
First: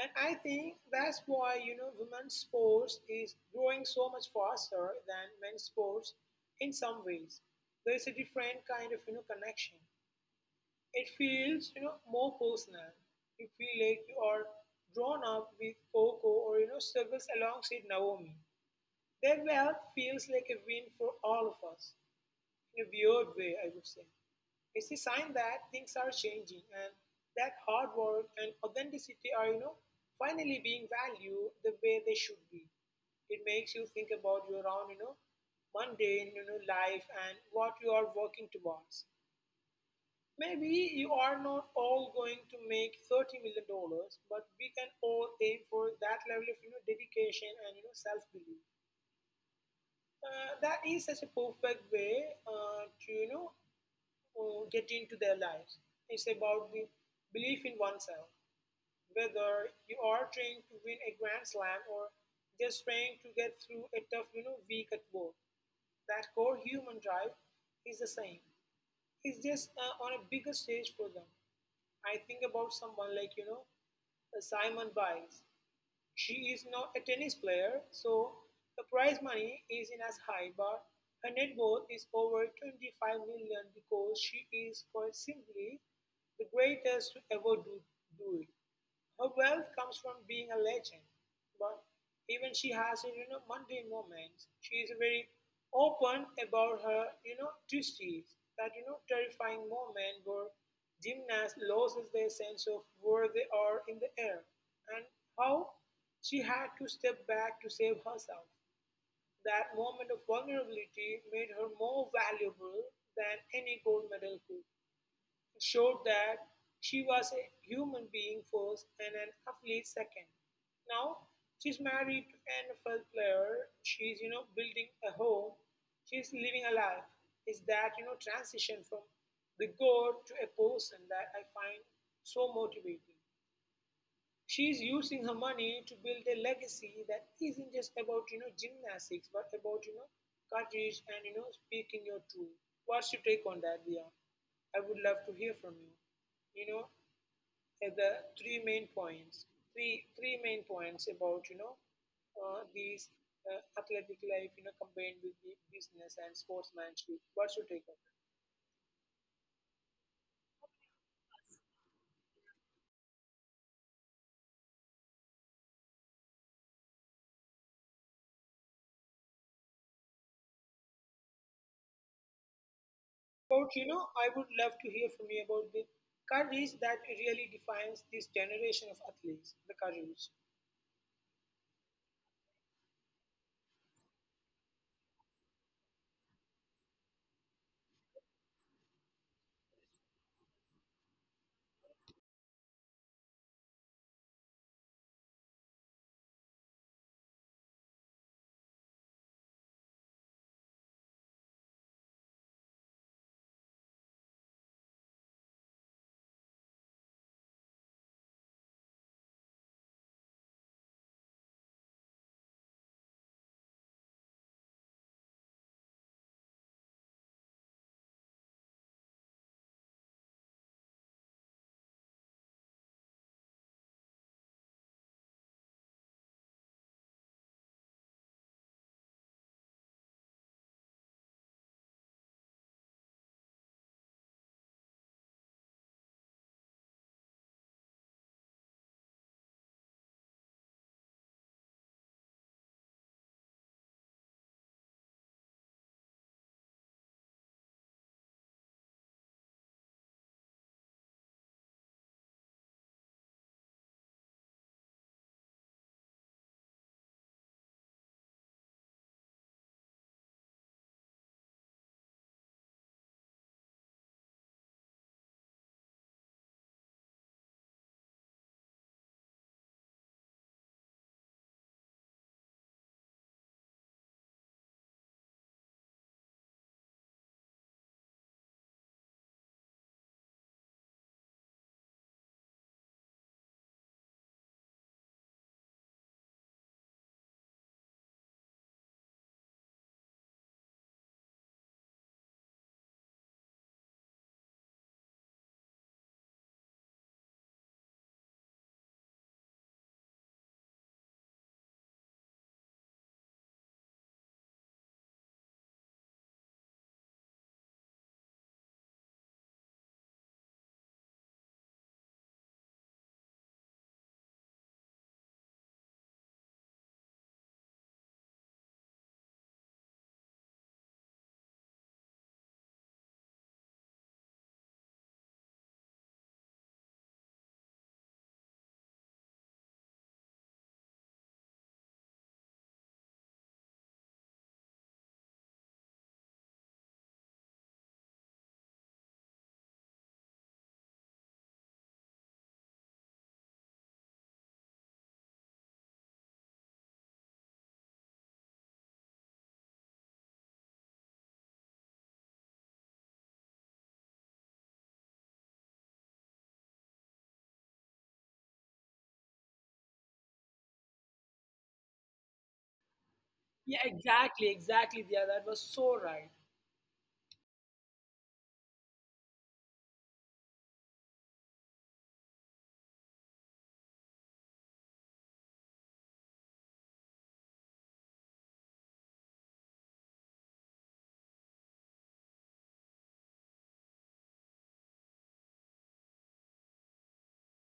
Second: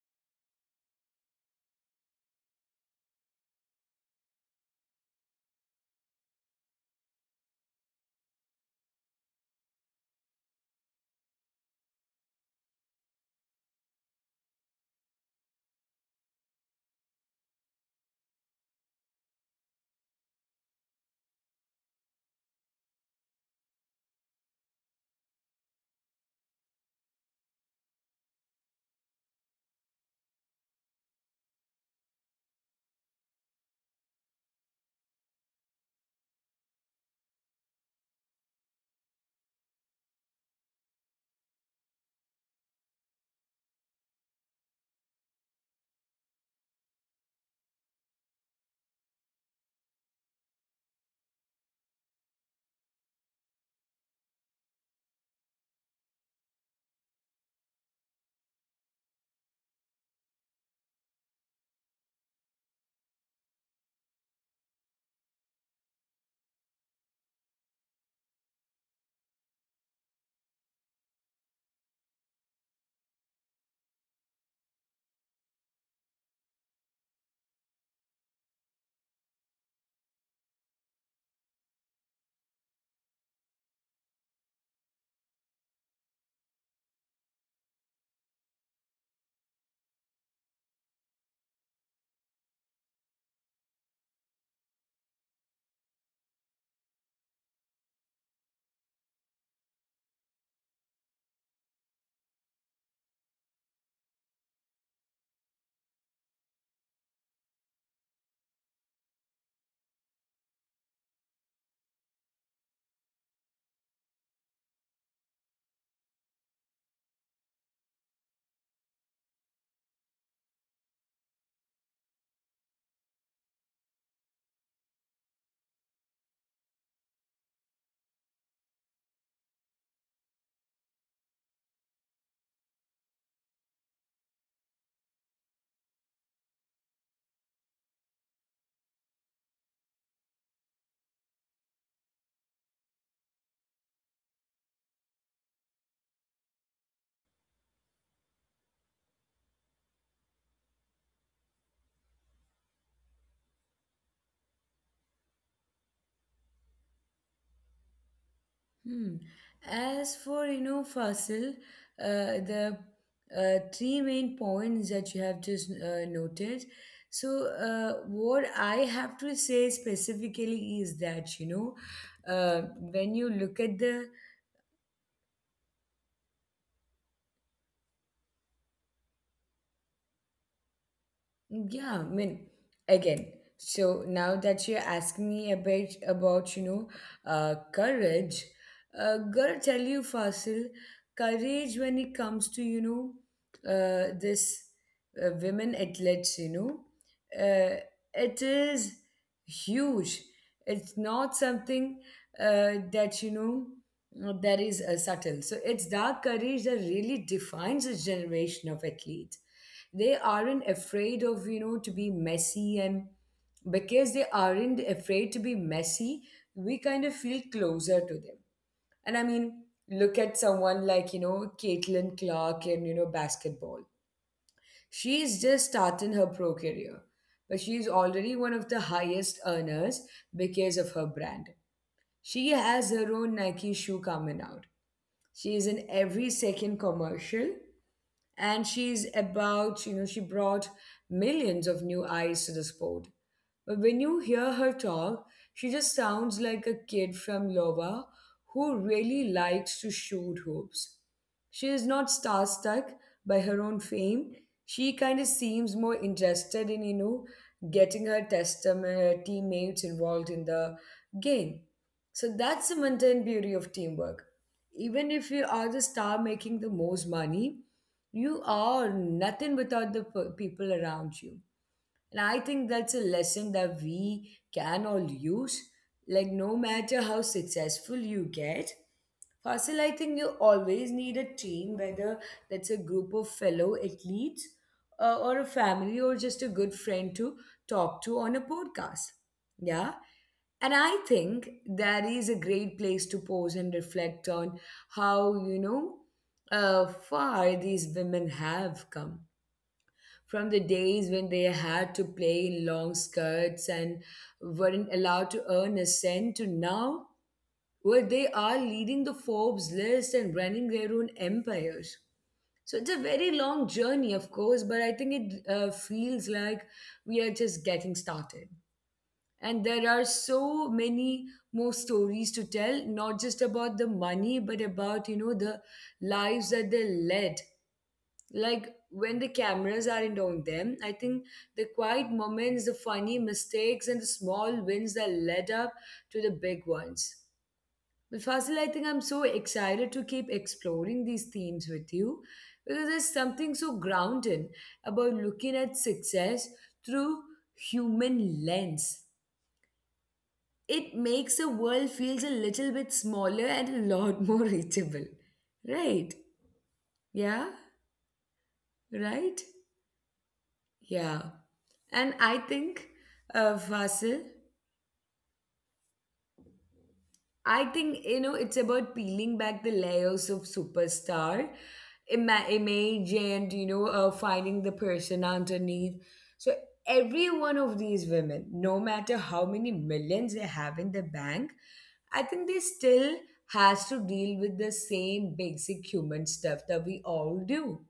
And I think that's why, women's sports is growing so much faster than men's sports in some ways. There is a different kind of, connection. It feels, more personal. You feel like you are drawn up with Coco or struggles alongside Naomi. Their wealth feels like a win for all of us in a weird way, I would say. It's a sign that things are changing and that hard work and authenticity are, finally being valued the way they should be. It makes you think about your own, mundane, life and what you are working towards. Maybe you are not all going to make $30 million, but we can all aim for that level of dedication and self belief. That is such a perfect way to get into their lives. It's about the belief in oneself. Whether you are trying to win a grand slam or just trying to get through a tough week at work, that core human drive is the same. It's just on a bigger stage for them. I think about someone like, Simon Biles. She is not a tennis player, so the prize money is not as high, but her net worth is over 25 million because she is quite simply the greatest to ever do it. Her wealth comes from being a legend, but even she has her, mundane moments. She is very open about her, twisties. That terrifying moment where gymnast loses their sense of where they are in the air and how she had to step back to save herself. That moment of vulnerability made her more valuable than any gold medal could showed that she was a human being first and an athlete second. Now she's married to an NFL player. She's building a home. She's living a life. It's that transition from the god to a person that I find so motivating. She is using her money to build a legacy that isn't just about gymnastics, but about courage and speaking your truth. What's your take on that, Dia? I would love to hear from you. You know, at the three main points, three main points about these athletic life, combined with the business and sportsmanship. What's your take on?
Hmm. As for you know, Fasil, the three main points that you have just noted. So, what I have to say specifically is that you know, when you look at
But you
the…
know, I would love to hear from you about the courage that really defines this generation of athletes. The courage.
Yeah, I mean, again, so now that you're asking me a bit about, you know, courage, gotta tell you, Fasil, courage when it comes to, you know, this women athletes, you know, uh, it is huge. It's not something that you know that is subtle. So it's that courage that really defines this generation of athletes. They aren't afraid of you know to be messy, and because they aren't afraid to be messy, we kind of feel closer to them. And I mean, look at someone like you know Caitlin Clark in you know basketball. She's just starting her pro career, but she's already one of the highest earners because of her brand. She has her own Nike shoe coming out. She is in every second commercial, and she's about you know she brought millions of new eyes to the sport. But when you hear her talk, she just sounds like a kid from lova who really likes to shoot hoops. She is not starstruck by her own fame. She kind of seems more interested in you know getting her testament teammates involved in the game. So that's the mundane beauty of teamwork. Even if you are the star making the most money, you are nothing without the people around you. And I think that's a lesson that we can all use. Like, no matter how successful you get, Fasil, I think you always need a team, whether that's a group of fellow athletes or a family or just a good friend to talk to on a podcast. Yeah. And I think that is a great place to pause and reflect on how, you know, far these women have come from the days when they had to play in long skirts and weren't allowed to earn a cent, to now where they are leading the Forbes list and running their own empires. So it's a very long journey, of course, but I think it feels like we are just getting started. And there are so many more stories to tell, not just about the money, but about, you know, the lives that they led, like when the cameras aren't on them. I think the quiet moments, the funny mistakes, and the small wins that led up to the big ones. But Fasil, I think I'm so excited to keep exploring these themes with you, because there's something so grounding about looking at success through human lens. It makes the world feels a little bit smaller and a lot (laughs) more reachable, right? Yeah. Right. Yeah. And I think,
Yeah,
Fasil,
exactly, exactly. Yeah, that was so right.
I think, you know, it's about peeling back the layers of superstar image and, you know, finding the person underneath. So every one of these women, no matter how many millions they have in the bank, I think they still has to deal with the same basic human stuff that we all do.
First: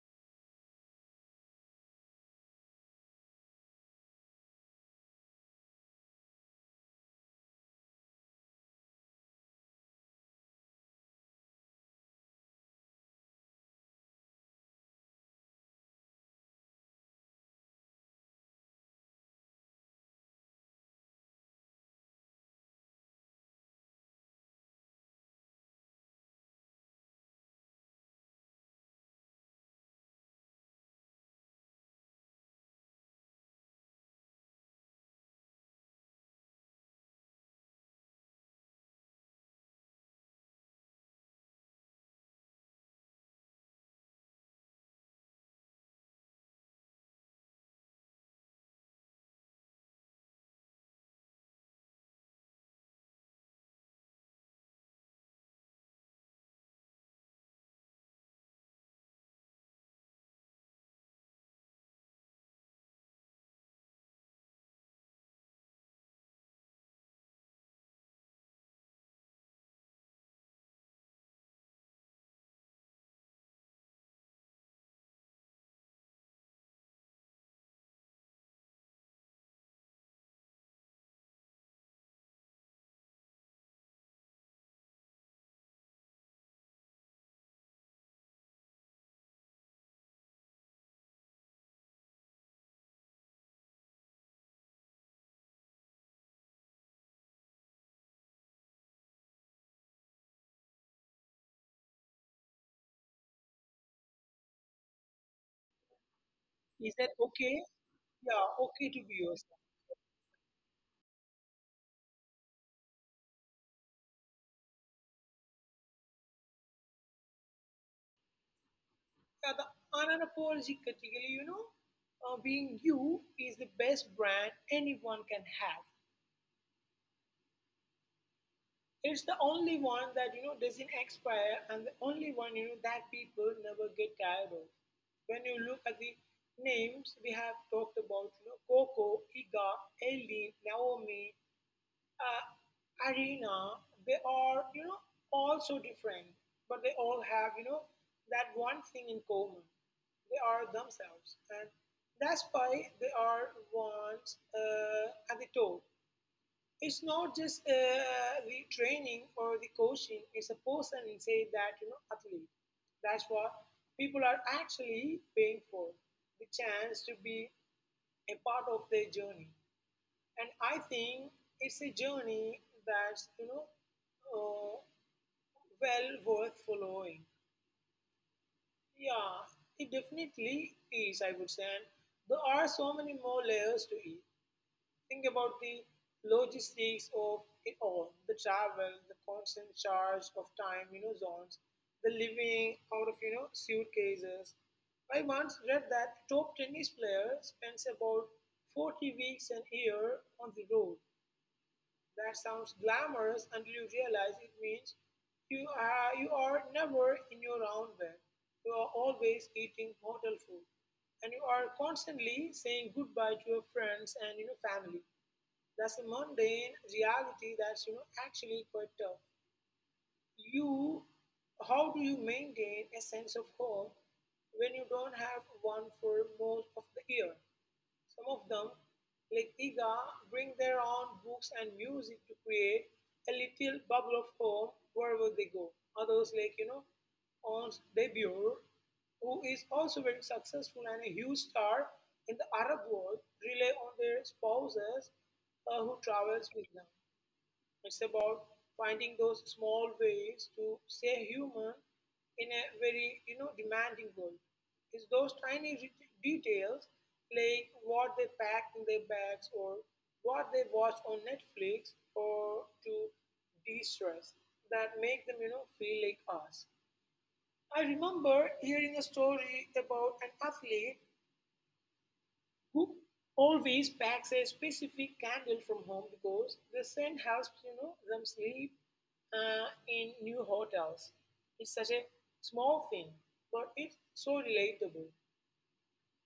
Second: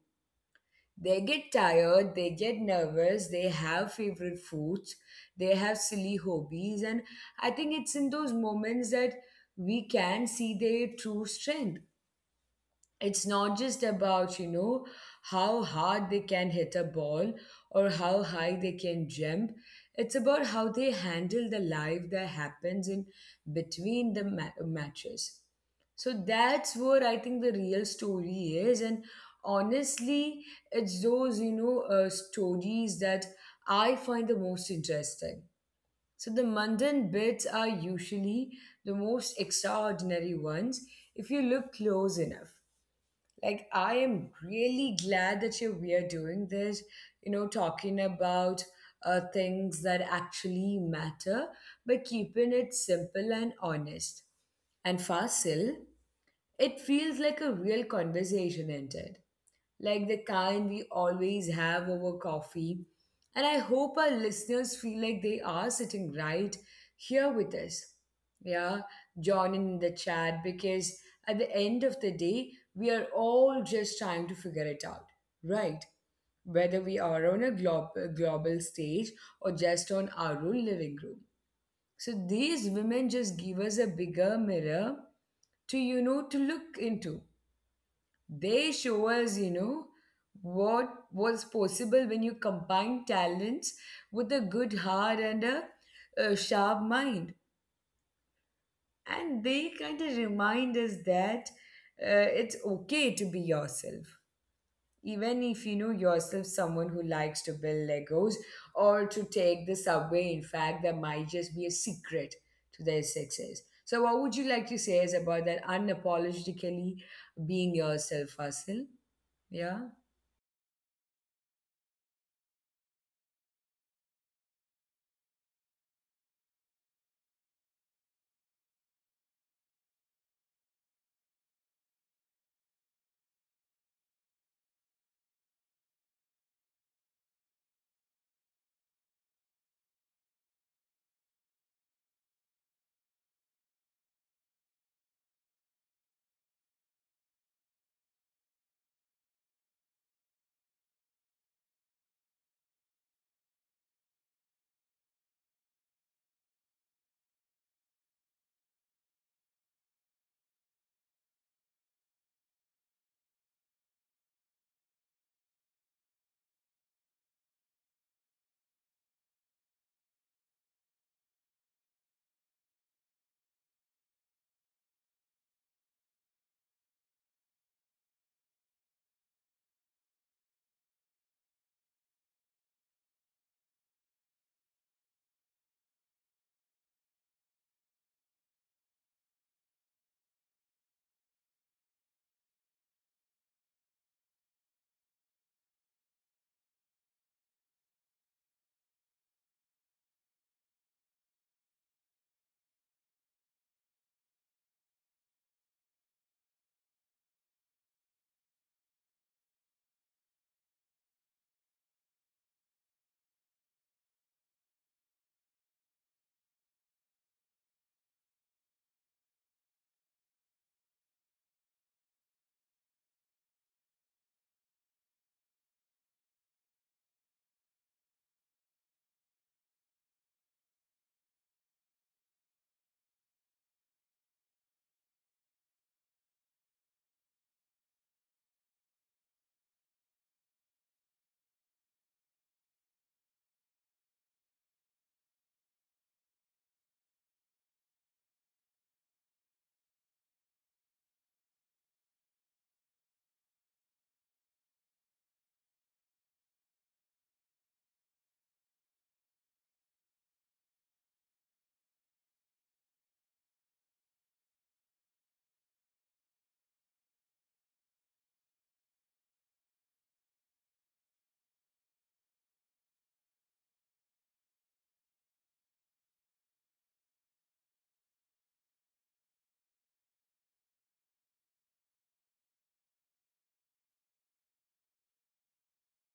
They get tired, they get nervous, they have favorite foods, they have silly hobbies, and I think it's in those moments that we can see their true strength. It's not just about you know how hard they can hit a ball or how high they can jump. It's about how they handle the life that happens in between the matches. So that's where I think the real story is. And honestly, it's those you know stories that I find the most interesting. So the mundane bits are usually the most extraordinary ones if you look close enough. Like, I am really glad that you we are doing this, you know, talking about things that actually matter, but keeping it simple and honest. And Fasil, it feels like a real conversation ended, like the kind we always have over coffee. And I hope our listeners feel like they are sitting right here with us. Yeah, joining in the chat because at the end of the day, we are all just trying to figure it out, right? Whether we are on a global stage or just on our own living room. So these women just give us a bigger mirror to, you know, to look into. They show us, you know, what was possible when you combine talents with a good heart and a sharp mind. And they kind of remind us that it's okay to be yourself. Even if you know yourself, someone who
Is that
likes to
okay?
build Legos
Yeah, okay
or
to
to
be
take
yourself.
the subway, in fact, that might just be a secret to their success. So, what would you like to say is about that unapologetically being yourself, Fasil?
Yeah, the
Yeah.
unapologetically, being you is the best brand anyone can have. It's the only one that doesn't expire, and the only one that people never get tired of. When you look at the names we have talked about, Coco, Iga, Ellie, Naomi, Arena, they are all so different, but they all have that one thing in common: they are themselves, and that's why they are once at the top. It's not just the training or the coaching. It's a person inside that athlete. That's what people are actually paying for, the chance to be a part of their journey. And I think it's a journey that's uh, well worth following. Yeah, it definitely is, I would say, and there are so many more layers to it. Think about the logistics of it all, the travel, the constant charge of time, zones, the living out of, suitcases. I once read that a top tennis player spends about 40 weeks an year on the road. That sounds glamorous until you realize it means you are never in your own bed. You are always eating hotel food. And you are constantly saying goodbye to your friends and family. That's a mundane reality that's actually quite tough. You, how do you maintain a sense of hope when you don't have one for most of the year? Some of them, like Tiga, bring their own books and music to create a little bubble of home wherever they go. Others, like, Ons Debur, who is also very successful and a huge star in the Arab world, rely on their spouses who travels with them. It's about finding those small ways to stay human in a very, demanding world. It's those tiny details like what they pack in their bags or what they watch on Netflix or to de-stress that make them, feel like us. I remember hearing a story about an athlete who always packs a specific candle from home because the scent helps them sleep in new hotels. It's such a small thing, but it's so relatable.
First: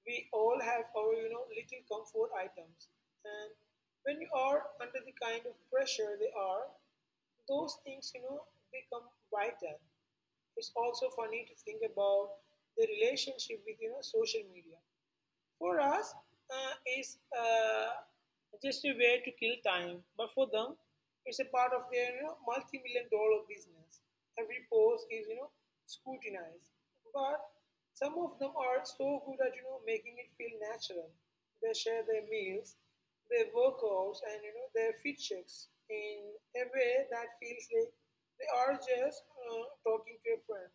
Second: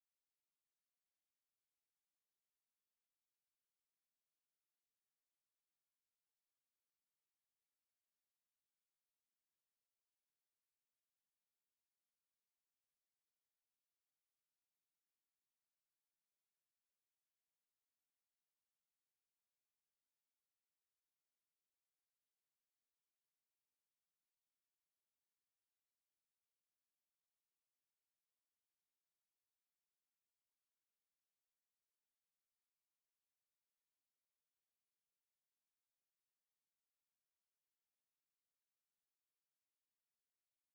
We all have our little comfort items, and when you are under the kind of pressure they are, those things become vital. It's also funny to think about the relationship with social media for us. It's Just a way to kill time, but for them, it's a part of their multi-million dollar business. Every post is scrutinized, but some of them are so good at making it feel natural. They share their meals, their workouts, and their fit checks in a way that feels like they are just talking to a friend.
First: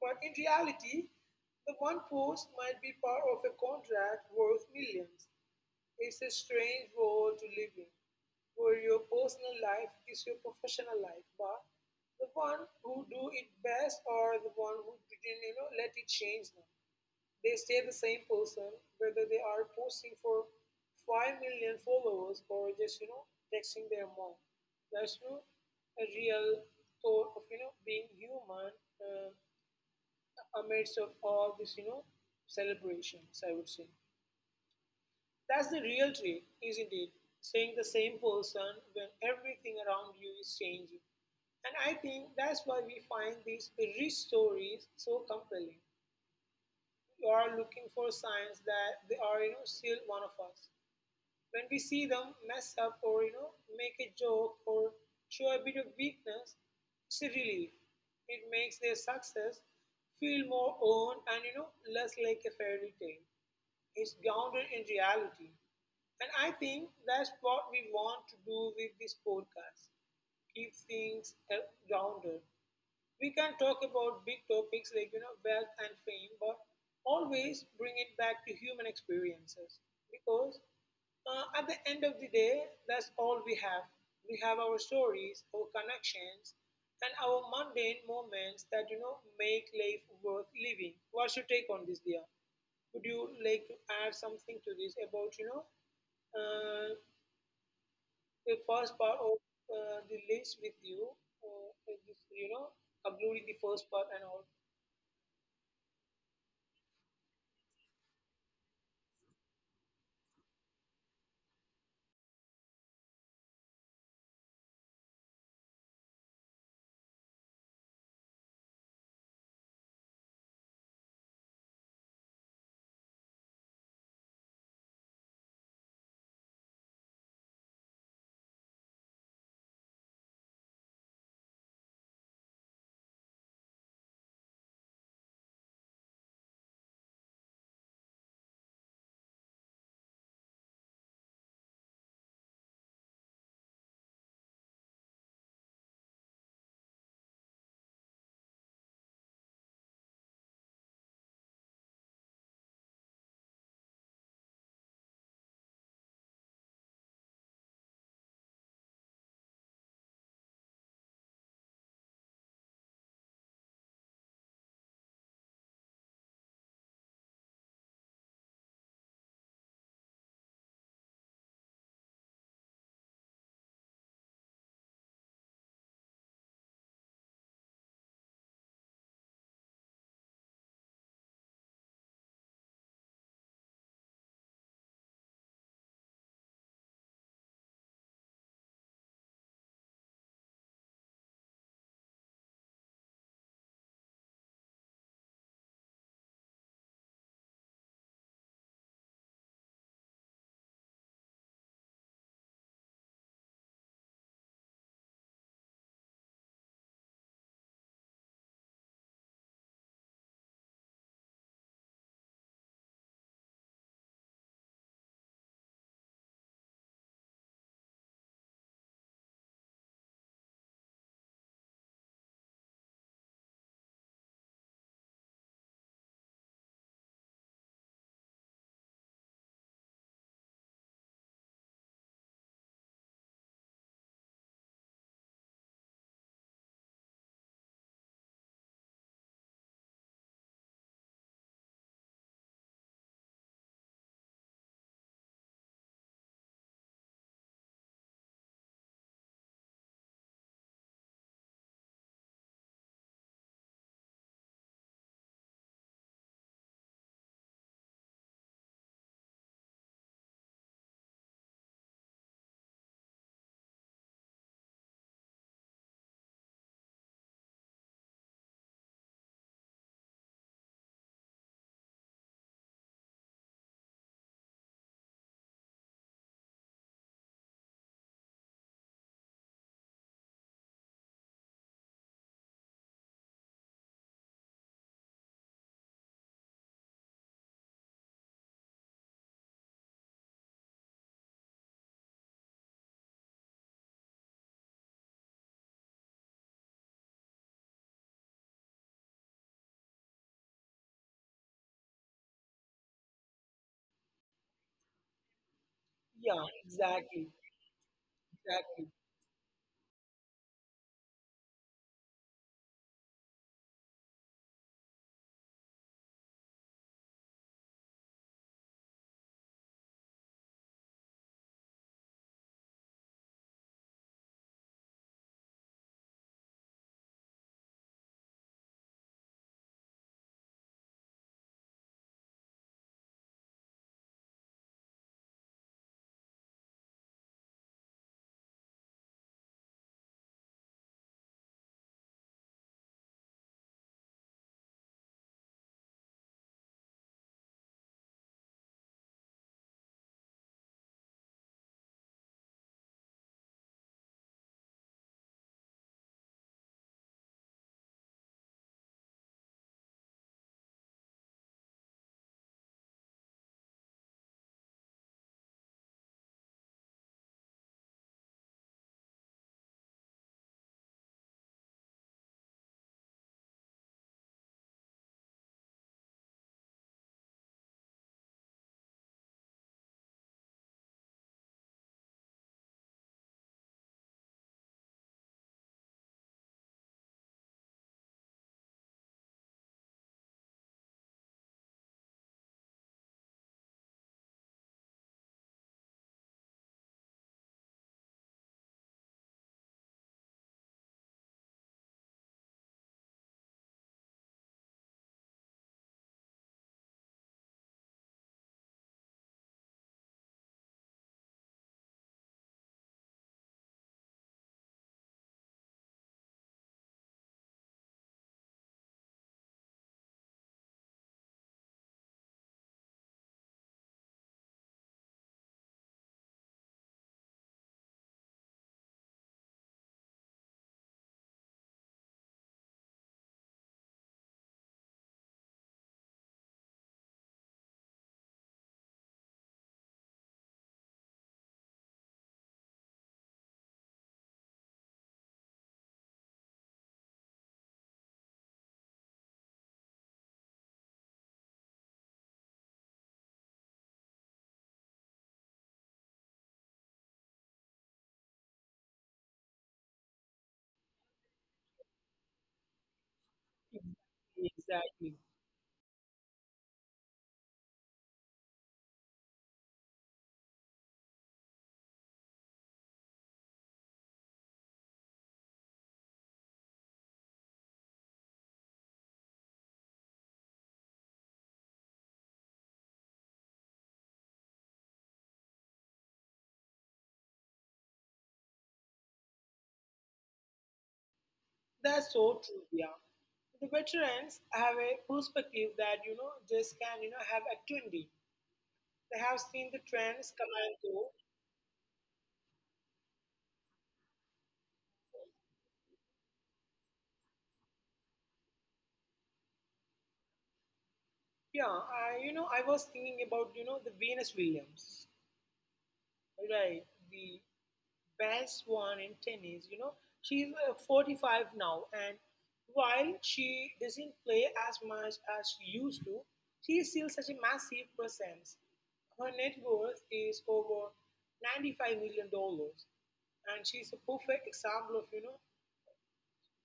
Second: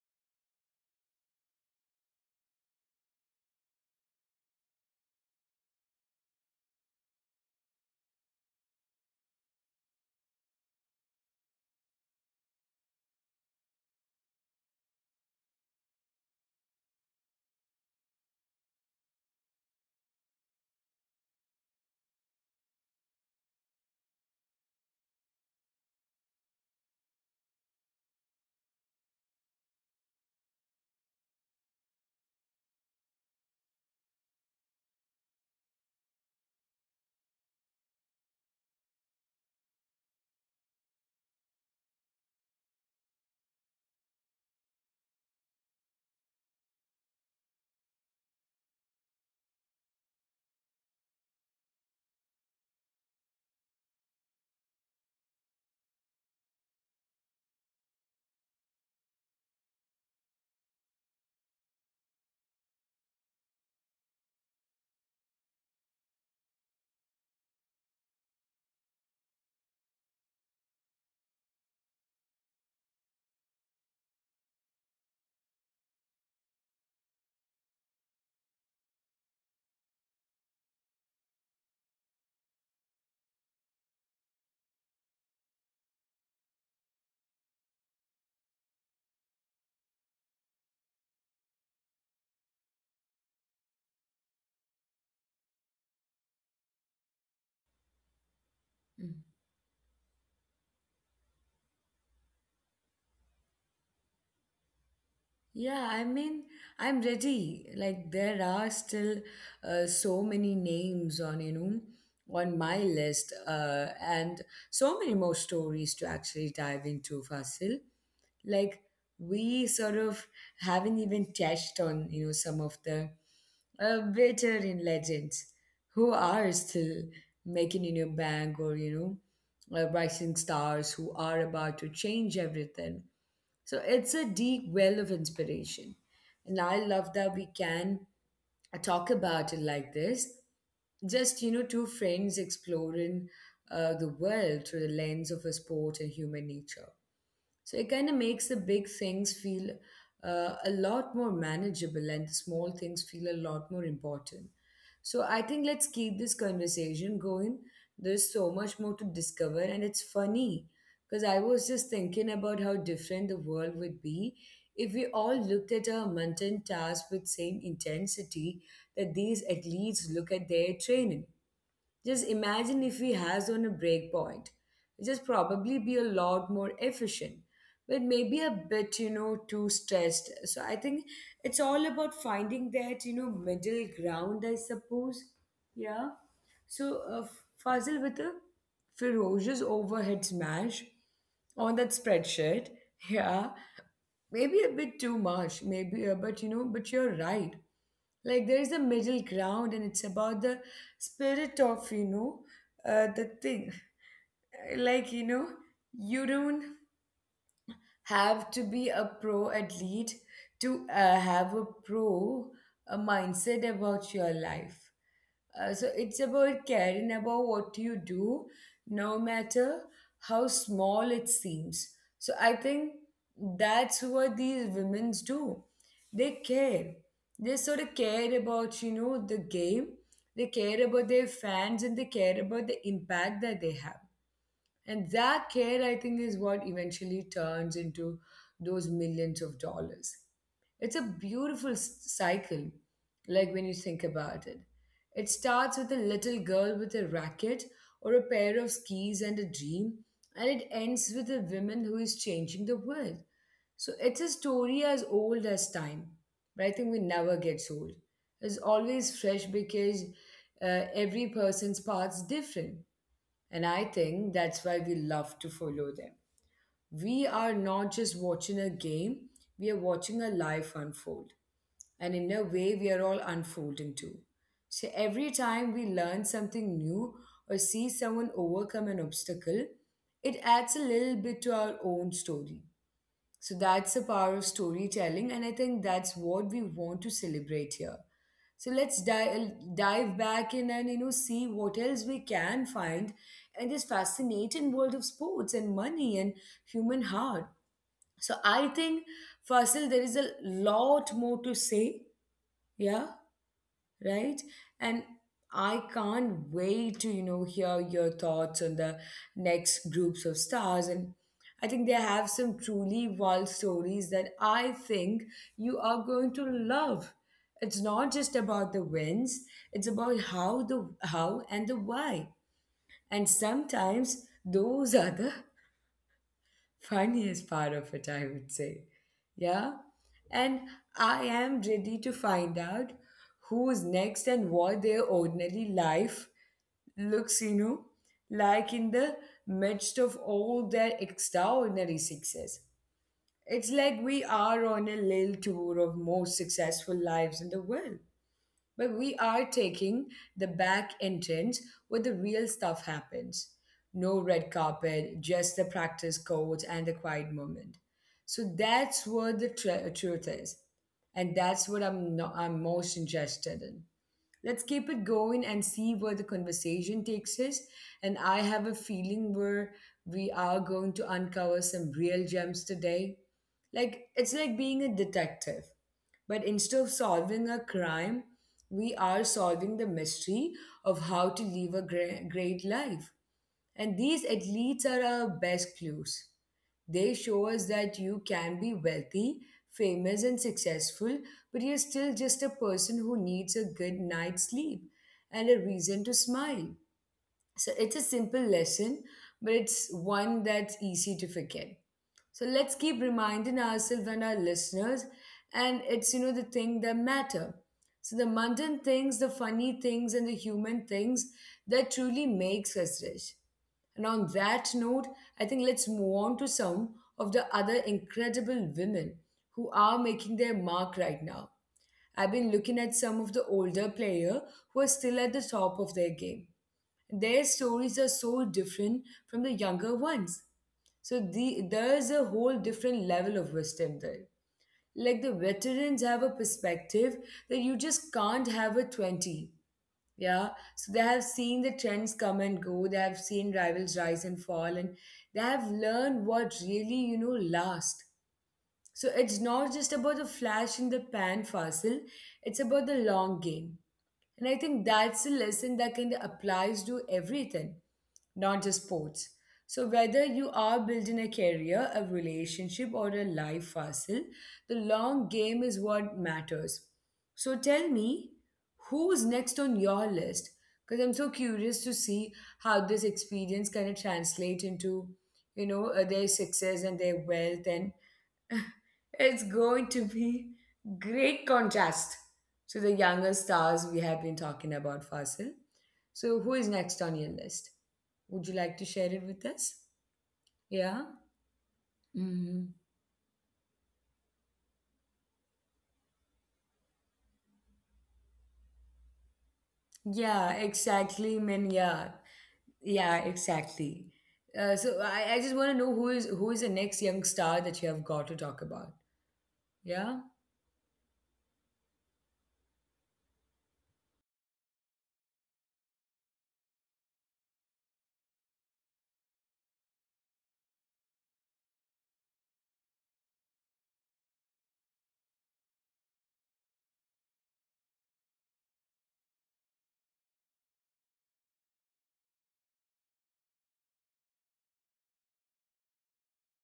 But in reality the one post might be part of a contract worth millions. It's a strange world to live in, where your personal life is your professional life, but the one who do it best are the one who didn't, let it change them. They stay the same person, whether they are posting for 5 million followers or just, texting their mom. That's you know, a real thought of, being human. Uh, Amidst of all this celebrations I would say that's the real trick isn't it saying the same person when everything around you is changing, and I think that's why we find these rich stories so compelling. You are looking for signs that they are still one of us. When we see them mess up or make a joke or show a bit of weakness, it's a relief. It makes their success feel more owned and less like a fairy tale. It's grounded in reality. And I think that's what we want to do with this podcast. Keep things grounded. We can talk about big topics like wealth and fame, but always bring it back to human experiences because at the end of the day, that's all we have. We have our stories, our connections, and our mundane moments that make life worth living. What's your take on this, dear? Would you like to add something to this about uh, the first part
Mm-hmm.
of the list with you, is this, uploading the first part and all.
Yeah, I mean, I'm ready. Like, there are still so many names on, you know, on my list, and so many more stories to actually dive into, Fasil. Like, we sort of haven't even touched on, you know, some of the veteran legends who are still making in your bank, or, you know, rising stars who are about to change everything. So it's a deep well of inspiration. And I love that we can talk about it like this. Just, you know, two friends exploring the world through the lens of a sport and human nature. So it kind of makes the big things feel a lot more manageable and the small things feel a lot more important. So I think let's keep this conversation going. There's so much more to discover, and it's funny because I was just thinking about how different the world would be if we all looked at our mundane tasks with same intensity that these athletes look at their training. Just imagine if we has on a breakpoint. Just probably be a lot more efficient, but maybe a bit, you know, too stressed. So I think it's all about finding that, you know, middle ground, I suppose. Yeah. So Fazil with a ferocious overhead smash on that spreadsheet. (laughs) Yeah. Maybe a bit too much, maybe, but you know, but you're right. Like there is a middle ground, and it's about the spirit of you know the thing. (laughs) Like you know, you don't have to be a pro athlete to have a mindset about your life. So it's about caring about what you do, no matter how small it seems. So I think that's what these women do. They care. They sort of care about, you know, the game. They care about their fans, and they care about the impact that they have. And that care, I think, is what eventually turns into those millions of dollars. It's a beautiful cycle, like when you think about it. It starts with a little girl with a racket or a pair of skis and a dream, and it ends with a woman who is changing the world. So it's a story as old as time, but I think we never gets old. It's always fresh because every person's path's different. And I think that's why we love to follow them. We are not just watching a game, we are watching a life unfold. And in a way, we are all unfolding too. So every time we learn something new or see someone overcome an obstacle, it adds a little bit to our own story. So that's the power of storytelling, and I think that's what we want to celebrate here. So let's dive back in and see what else we can find in this fascinating world of sports and money and human heart. So I think, Fasil, there is a lot more to say. Yeah, right? And I can't
Yeah,
wait to,
exactly,
hear your thoughts on the
exactly,
next groups of stars. And I think they have some truly wild stories that I think you are going to love. It's not just about the wins, it's about how the how and the why. And sometimes those are the funniest part of it, I would say. Yeah? And I am ready to find out who's next and what their ordinary life looks, like in the midst of all their extraordinary success. It's like we are on a little tour of most successful lives in the world. But we are taking the back entrance where the real stuff happens. No red carpet, just the practice codes and the quiet moment. So that's where the truth is. And that's what I'm, no- I'm most interested in. Let's keep it going and see where the conversation takes us. And I have a feeling where we are going to uncover some real gems today. Like, it's like being a detective. But instead of solving a crime, we are solving the mystery of how to live a great life. And these at least are our best clues. They show us that you can be wealthy, famous, and successful, but you're still just a person who needs a good night's sleep and a reason to smile. So it's a simple lesson, but it's one that's easy to forget. So let's keep reminding ourselves and our listeners, and it's the thing that matter. So the mundane things, the funny things, and the human things that truly makes us rich. And on that note, I think let's move on to some of the other incredible women who are making their mark right now. I've been looking at some of the older players who are still at the top of their game, their stories are so different from the younger ones. So there's a whole different level of wisdom there. Like the veterans have a perspective that you just can't have at 20. Yeah. So they have seen the trends come and go, they have seen rivals rise and fall, and they have learned what really, lasts. So it's not just about a flash in the pan, fossil, it's about the long game. And I think that's a lesson that can applies to everything, not just sports. So whether you are building a career, a relationship, or a life hustle, the
exactly.
long
Exactly.
game is what matters. So tell me, who's next on your list? Because I'm so curious to see how this experience kind of translate into, their success and their wealth, and (laughs) it's going to be great contrast. So the younger stars we have been talking about, Fasil. So who is next on your list? Would you like to share it with us? Yeah.
That's
Hmm.
so true, yeah. The veterans have a perspective that, just can, have at 20. They have seen the
Yeah,
trends come and go.
exactly. Man, yeah, exactly. So I just want to know who is the next young star that you have got to talk about. Yeah.
Yeah, I was thinking about, the Venus Williams, right? The best one in tennis. You know, she's 45 now, and while she doesn't play as much as she used to, she is still such a massive presence. Her net worth is over 95 million dollars, and she's a perfect example of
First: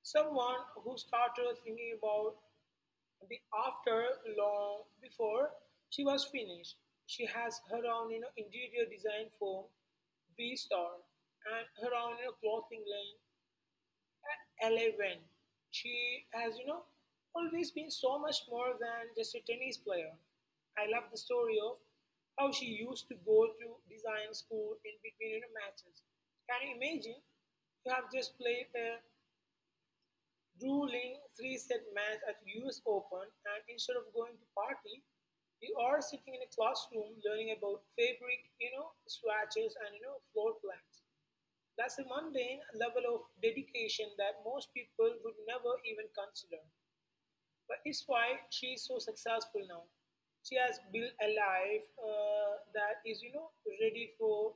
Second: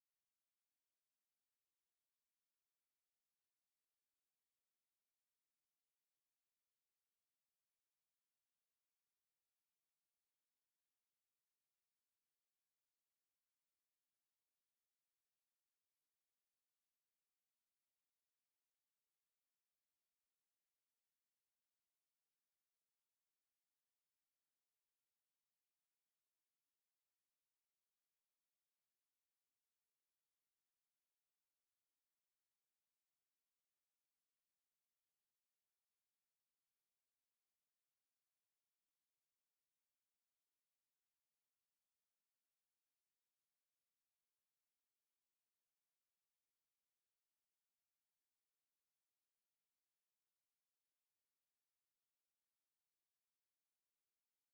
someone who started thinking about the after long before she was finished. She has her own interior design firm, V Star, and her own clothing line, Eleven. She has, always been so much more than just a tennis player. I love the story of how she used to go to design school in between matches. Can you imagine? You have just played a Drew Lynn three set match at US Open and instead of going to party, you are sitting in a classroom learning about fabric, swatches and floor plans. That's a mundane level of dedication that most people would never even consider. But it's why she's so successful now. She has built a life that is, ready for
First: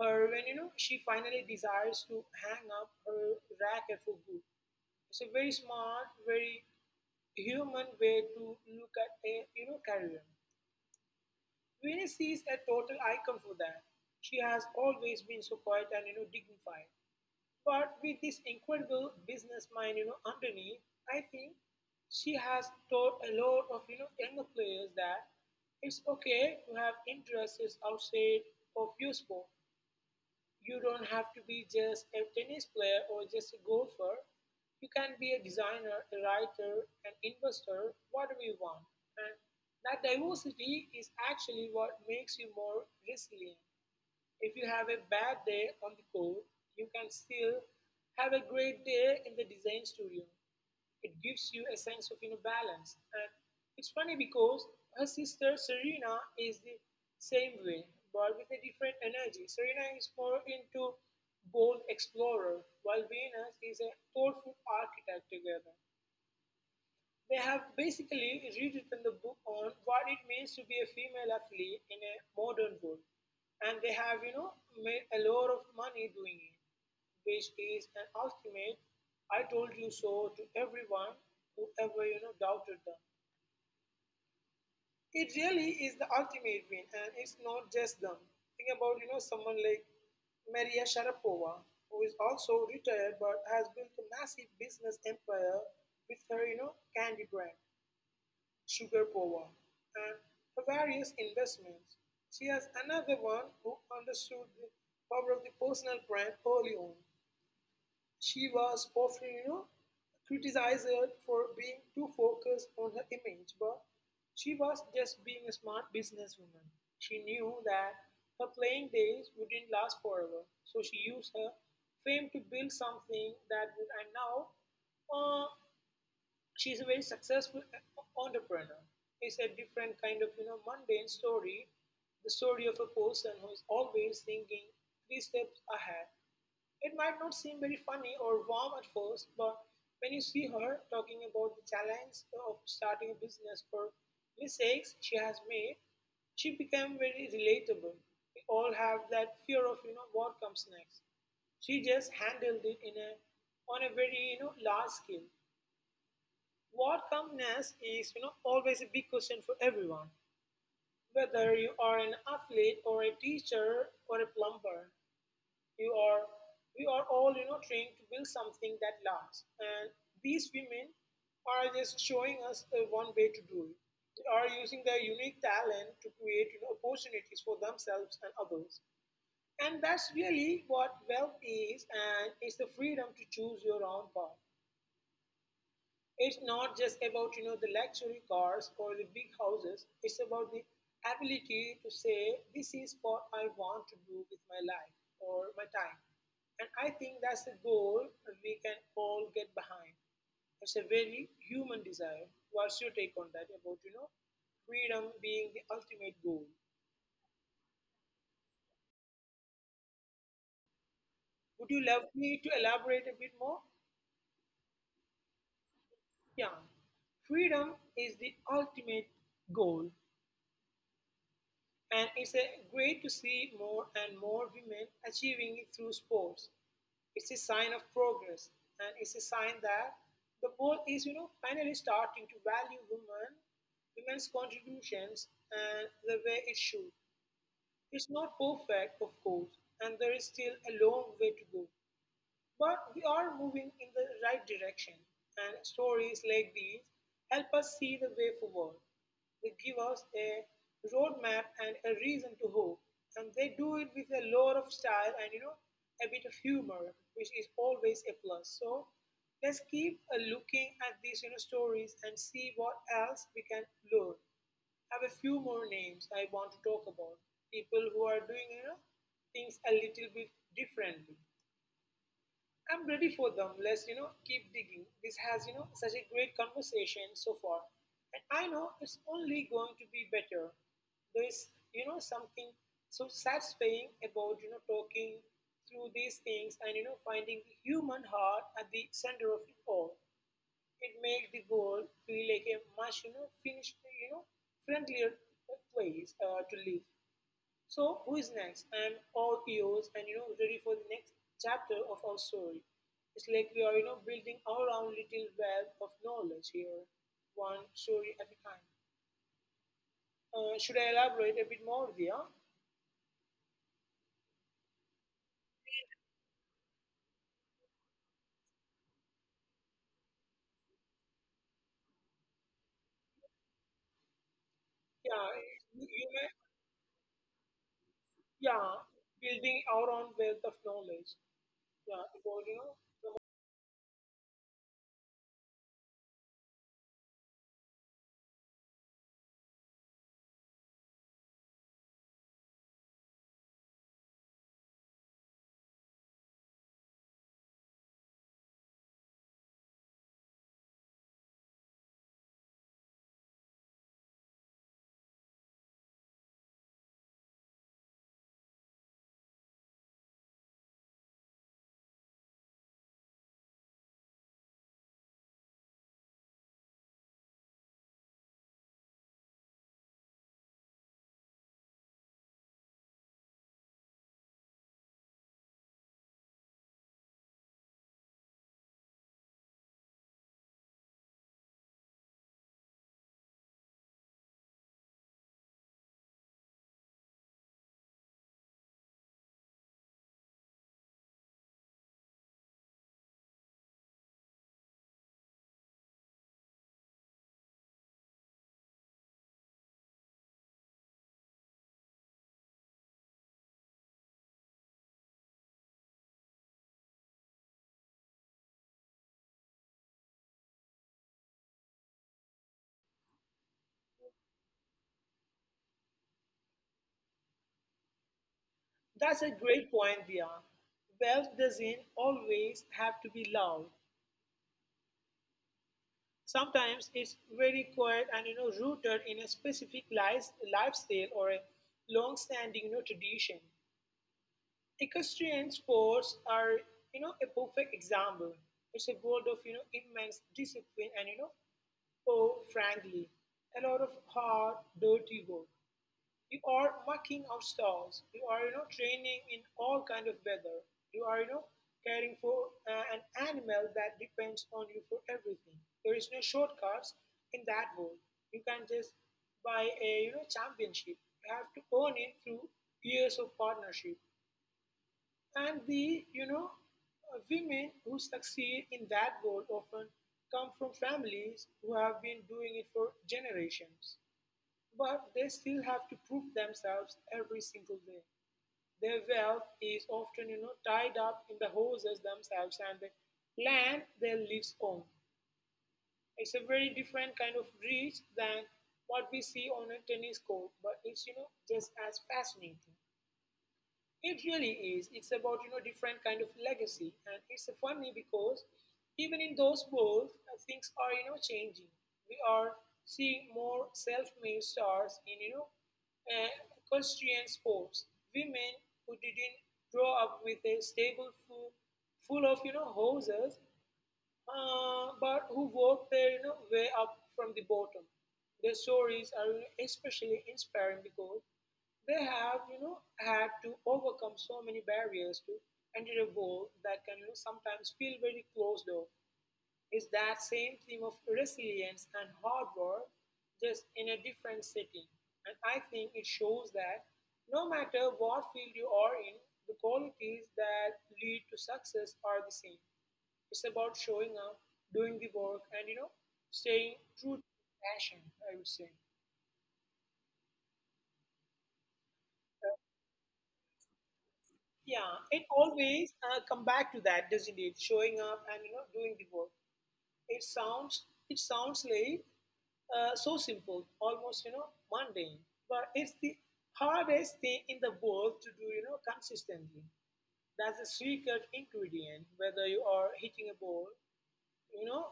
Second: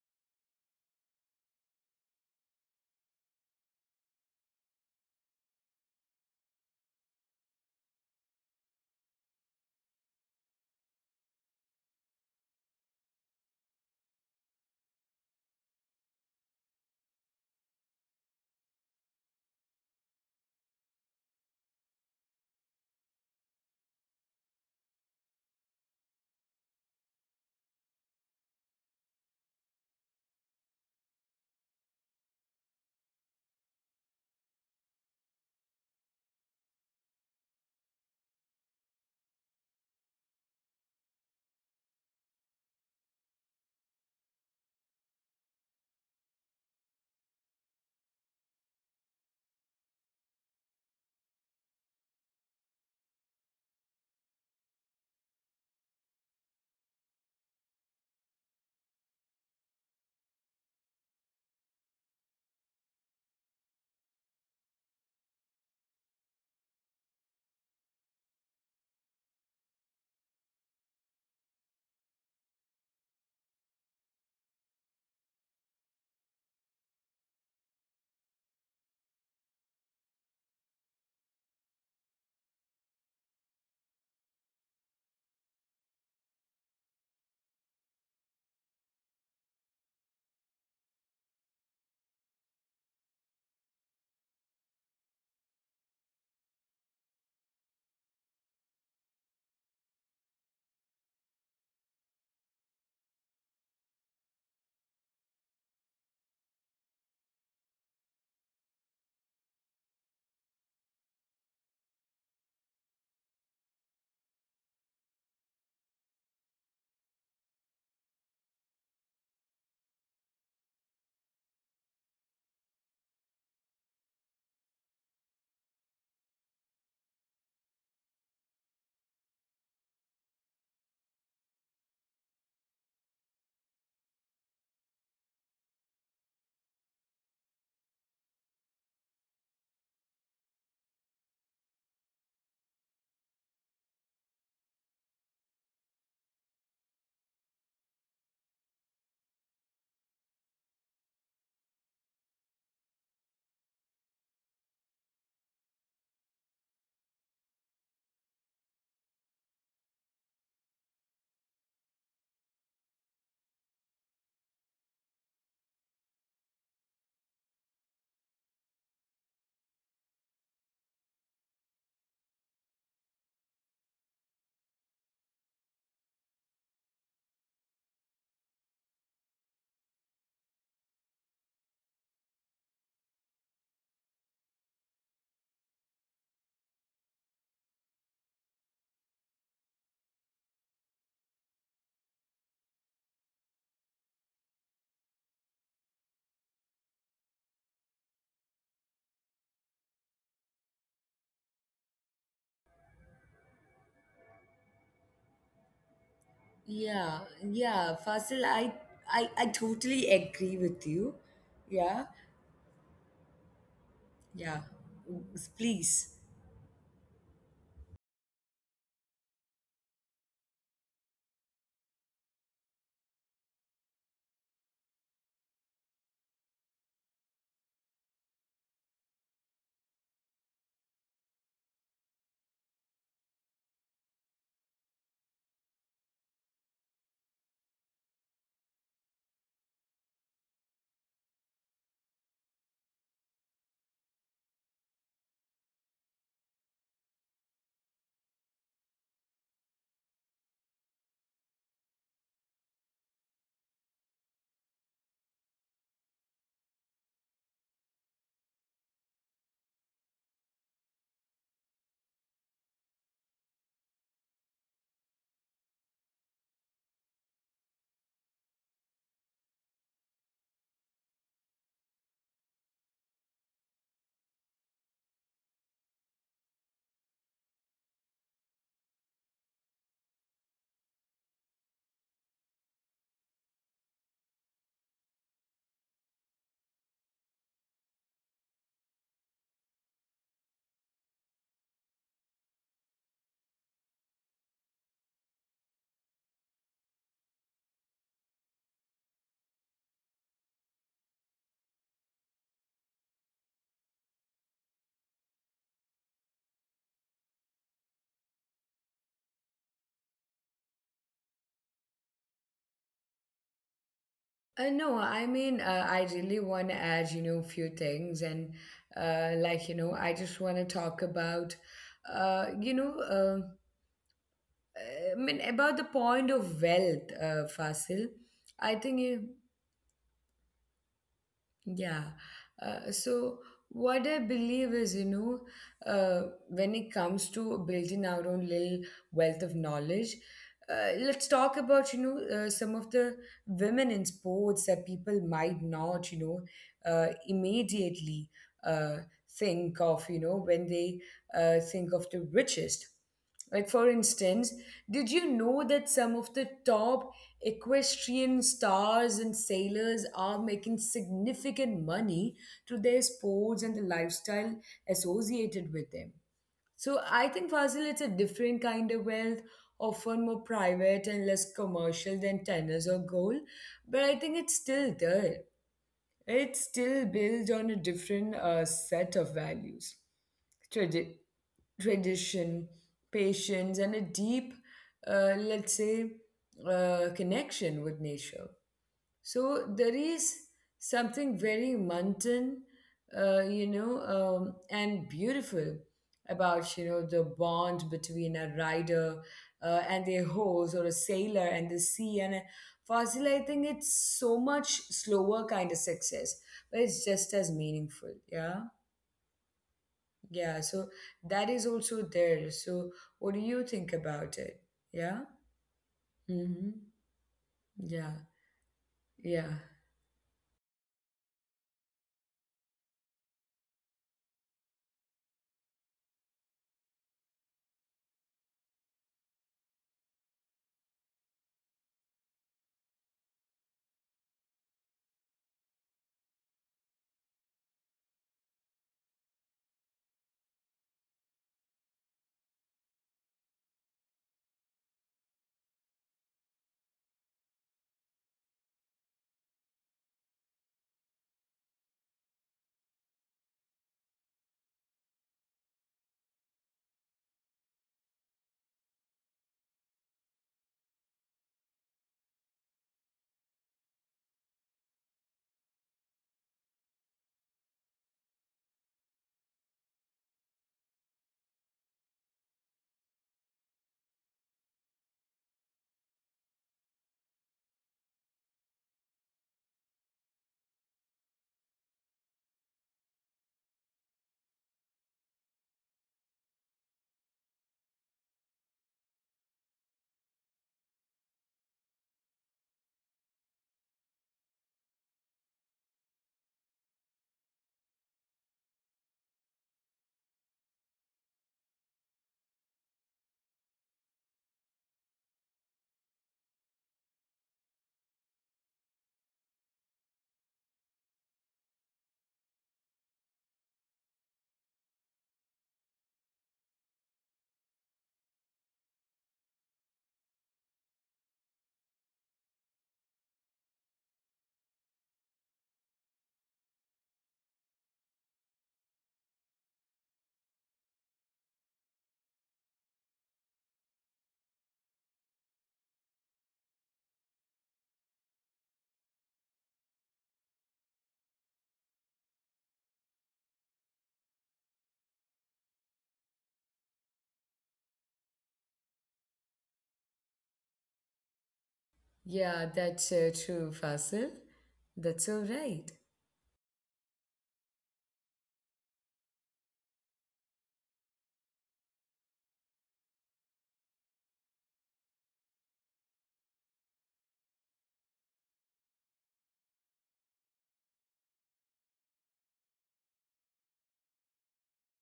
her when she finally desires to hang up her racket for good. It's a very smart, very human way to look at a career. Venus is a total icon for that. She has always been so quiet and dignified. But with this incredible business mind, underneath, I think she has taught a lot of younger players that it's okay to have interests outside of your sport. You don't have to be just a tennis player or just a golfer. You can be a designer, a writer, an investor, whatever you want. And that diversity is actually what makes you more resilient. If you have a bad day on the code, you can still have a great day in the design studio. It gives you a sense of balance. And it's funny because her sister Serena is the same way, but with a different energy. Serena is more into bold explorer, while Venus is a thoughtful architect together. They have basically rewritten the book on what it means to be a female athlete in a modern world, and they have, made a lot of money doing it, which is an ultimate "I told you so" to everyone who ever, doubted them. It really is the ultimate win, and it's not just them. Think about, someone like Maria Sharapova, who is also retired but has built a massive business empire with her, candy brand sugar power, and her various investments. She was another one who understood the power of the personal brand early on. She was often, criticized for being too focused on her image, but she was just being a smart businesswoman. She knew that her playing days wouldn't last forever, so she used her fame to build something that would, and now, uh, she's a very successful entrepreneur. It's a different kind of mundane story, the story of a person who's always thinking three steps ahead. It might not seem very funny or warm at first, but when you see her talking about the challenge of starting a business or mistakes she has made, she became very relatable. We all have that fear of what comes next. She just handled it in a on a very large scale. What comes next is always a big question for everyone. Whether you are an athlete or a teacher or a plumber, you are we are all trained to build something that lasts. And these women are just showing us the one way to do it. They are using their unique talent to create opportunities for themselves and others. And that's really what wealth is, and it's the freedom to choose your own path. It's not just about the luxury cars or the big houses. It's about the ability to say this is what I want to do with my life or my time. And I think that's a goal that we can all get behind. It's a very human desire. What's your take on that about freedom being the ultimate goal?
Yeah, yeah, Fasil, I totally agree with you.
Would
Yeah,
you love me to elaborate a bit more?
yeah. Please.
Yeah. Freedom is the ultimate goal. And it's a great to see more and more women achieving it through sports. It's a sign of progress, and it's a sign that the world is, finally starting to value women, women's contributions, and the way it should. It's not perfect, of course, and there is still a long way to go. But we are moving in the right direction, and stories like these help us see the way forward. They give us a roadmap and a reason to hope, and they do it with a lot of style and a bit of humor, which is always a plus. So let's keep looking at these stories and see what else we can learn. I have a few more names I want to talk about. People who are doing things a little bit differently. I'm ready for them. Let's, keep digging. This has, such a great conversation so far. And I know it's only going to be better. There is, something so satisfying about, talking through these things and, finding the human heart at the center of it all. It makes the world feel like a much, finished, friendlier place to live. So, who is next? And all ears and ready for the next chapter of our story. It's like we are, building our own little web of knowledge here, one story at a time. Should I elaborate a bit more, Dia?
No, I mean, I really want to add, a few things. And, like, I just want to talk about, uh, you know, uh,
Yeah,
about the
you may,
point of wealth, Fasil. I
yeah,
think you,
building our own wealth of knowledge.
Yeah.
Yeah, about,
So what I believe is, when it comes to building our own little wealth of knowledge, let's talk about, some of the women in sports that people might not, immediately uh, think of, when they think of the richest. Like, for instance, did you know that some of the top equestrian stars and sailors are making significant money through their sports and the lifestyle associated with them? So, I think, Fazil, it's a different kind of wealth, often more private and less commercial than tennis or gold, but I think it's still there. It's still built on a different set of values, tradi- tradition, patience, and a deep, let's say, connection with nature. So there is something very mountain, and beautiful about the bond between a rider and their horse or a sailor and the sea. And a fossil, I think it's so much slower kind of success, but it's just as meaningful. Yeah, yeah, so that is also there. So what do you think about it? Yeah? Mm-hmm. Yeah.
that's a
Yeah.
great point, Dia. Wealth doesn't always have to be loud. Sometimes it's very quiet and rooted in a specific lifestyle or a long-standing tradition. Equestrian sports are a perfect example. It's a world of immense discipline and oh frankly, a lot of hard, dirty work. You are marking out stars. You are, training in all kind of weather. You are, caring for an animal that depends on you for everything. There is no shortcuts in that world. You can not just buy a, championship. You have to earn it through years of partnership. And the, women who succeed in that world often come from families who have been doing it for generations. But they still have to prove themselves every single day. Their wealth is often, tied up in the horses themselves and the land they live on. It's a very different kind of reach than what we see on a tennis court, but it's, just as fascinating. It really is. It's about different kind of legacy, and it's funny because even in those worlds, things are changing. We are seeing more self-made stars in uh, equestrian sports. Women who didn't grow up with a full of horses but who worked their way up from the bottom. Their stories are especially inspiring because they have had to overcome so many barriers to enter a world that can sometimes feel very closed off. It's that same theme of resilience and hard work, just in a different setting. And I think it shows that no matter what field you are in, the qualities that lead to success are the same. It's about showing up, doing the work, and staying true to passion. I would say.
Yeah, that's true, Fasil.
Yeah,
That's
it
all right.
always come back to that, doesn't it? Showing up and doing the work. It sounds like so simple, almost mundane, but it's the hardest thing in the world to do consistently. That's the secret ingredient. Whether you are hitting a ball you know,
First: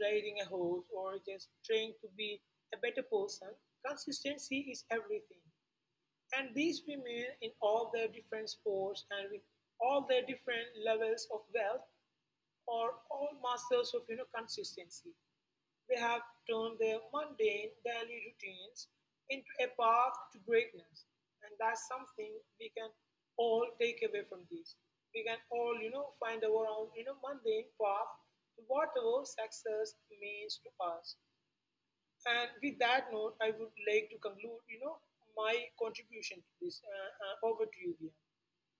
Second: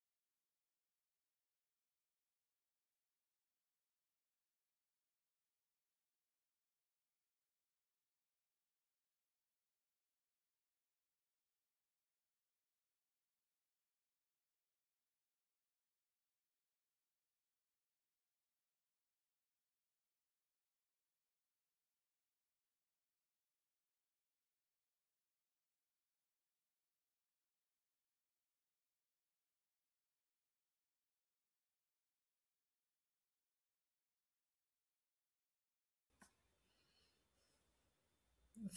riding a horse or just trying to be a better person, consistency is everything. And these women, in all their different sports and with all their different levels of wealth, are all masters of consistency. They have turned their mundane daily routines into a path to greatness, and that's something we can all take away from this. We can all, find our own, mundane path to whatever success means to us. And with that note, I would like to conclude, my contribution to this. Over to you, Via.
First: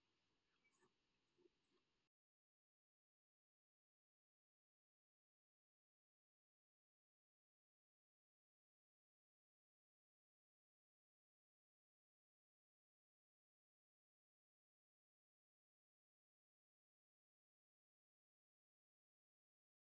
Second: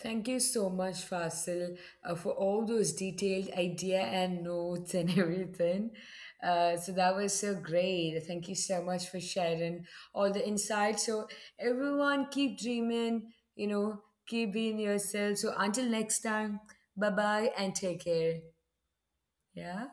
Thank you so much, Fasil, for all those detailed idea and notes and (laughs) everything. So that was so great. Thank you so much for sharing all the insights. So everyone, keep dreaming. You know, keep being yourself. So until next time, bye bye and take care. Yeah.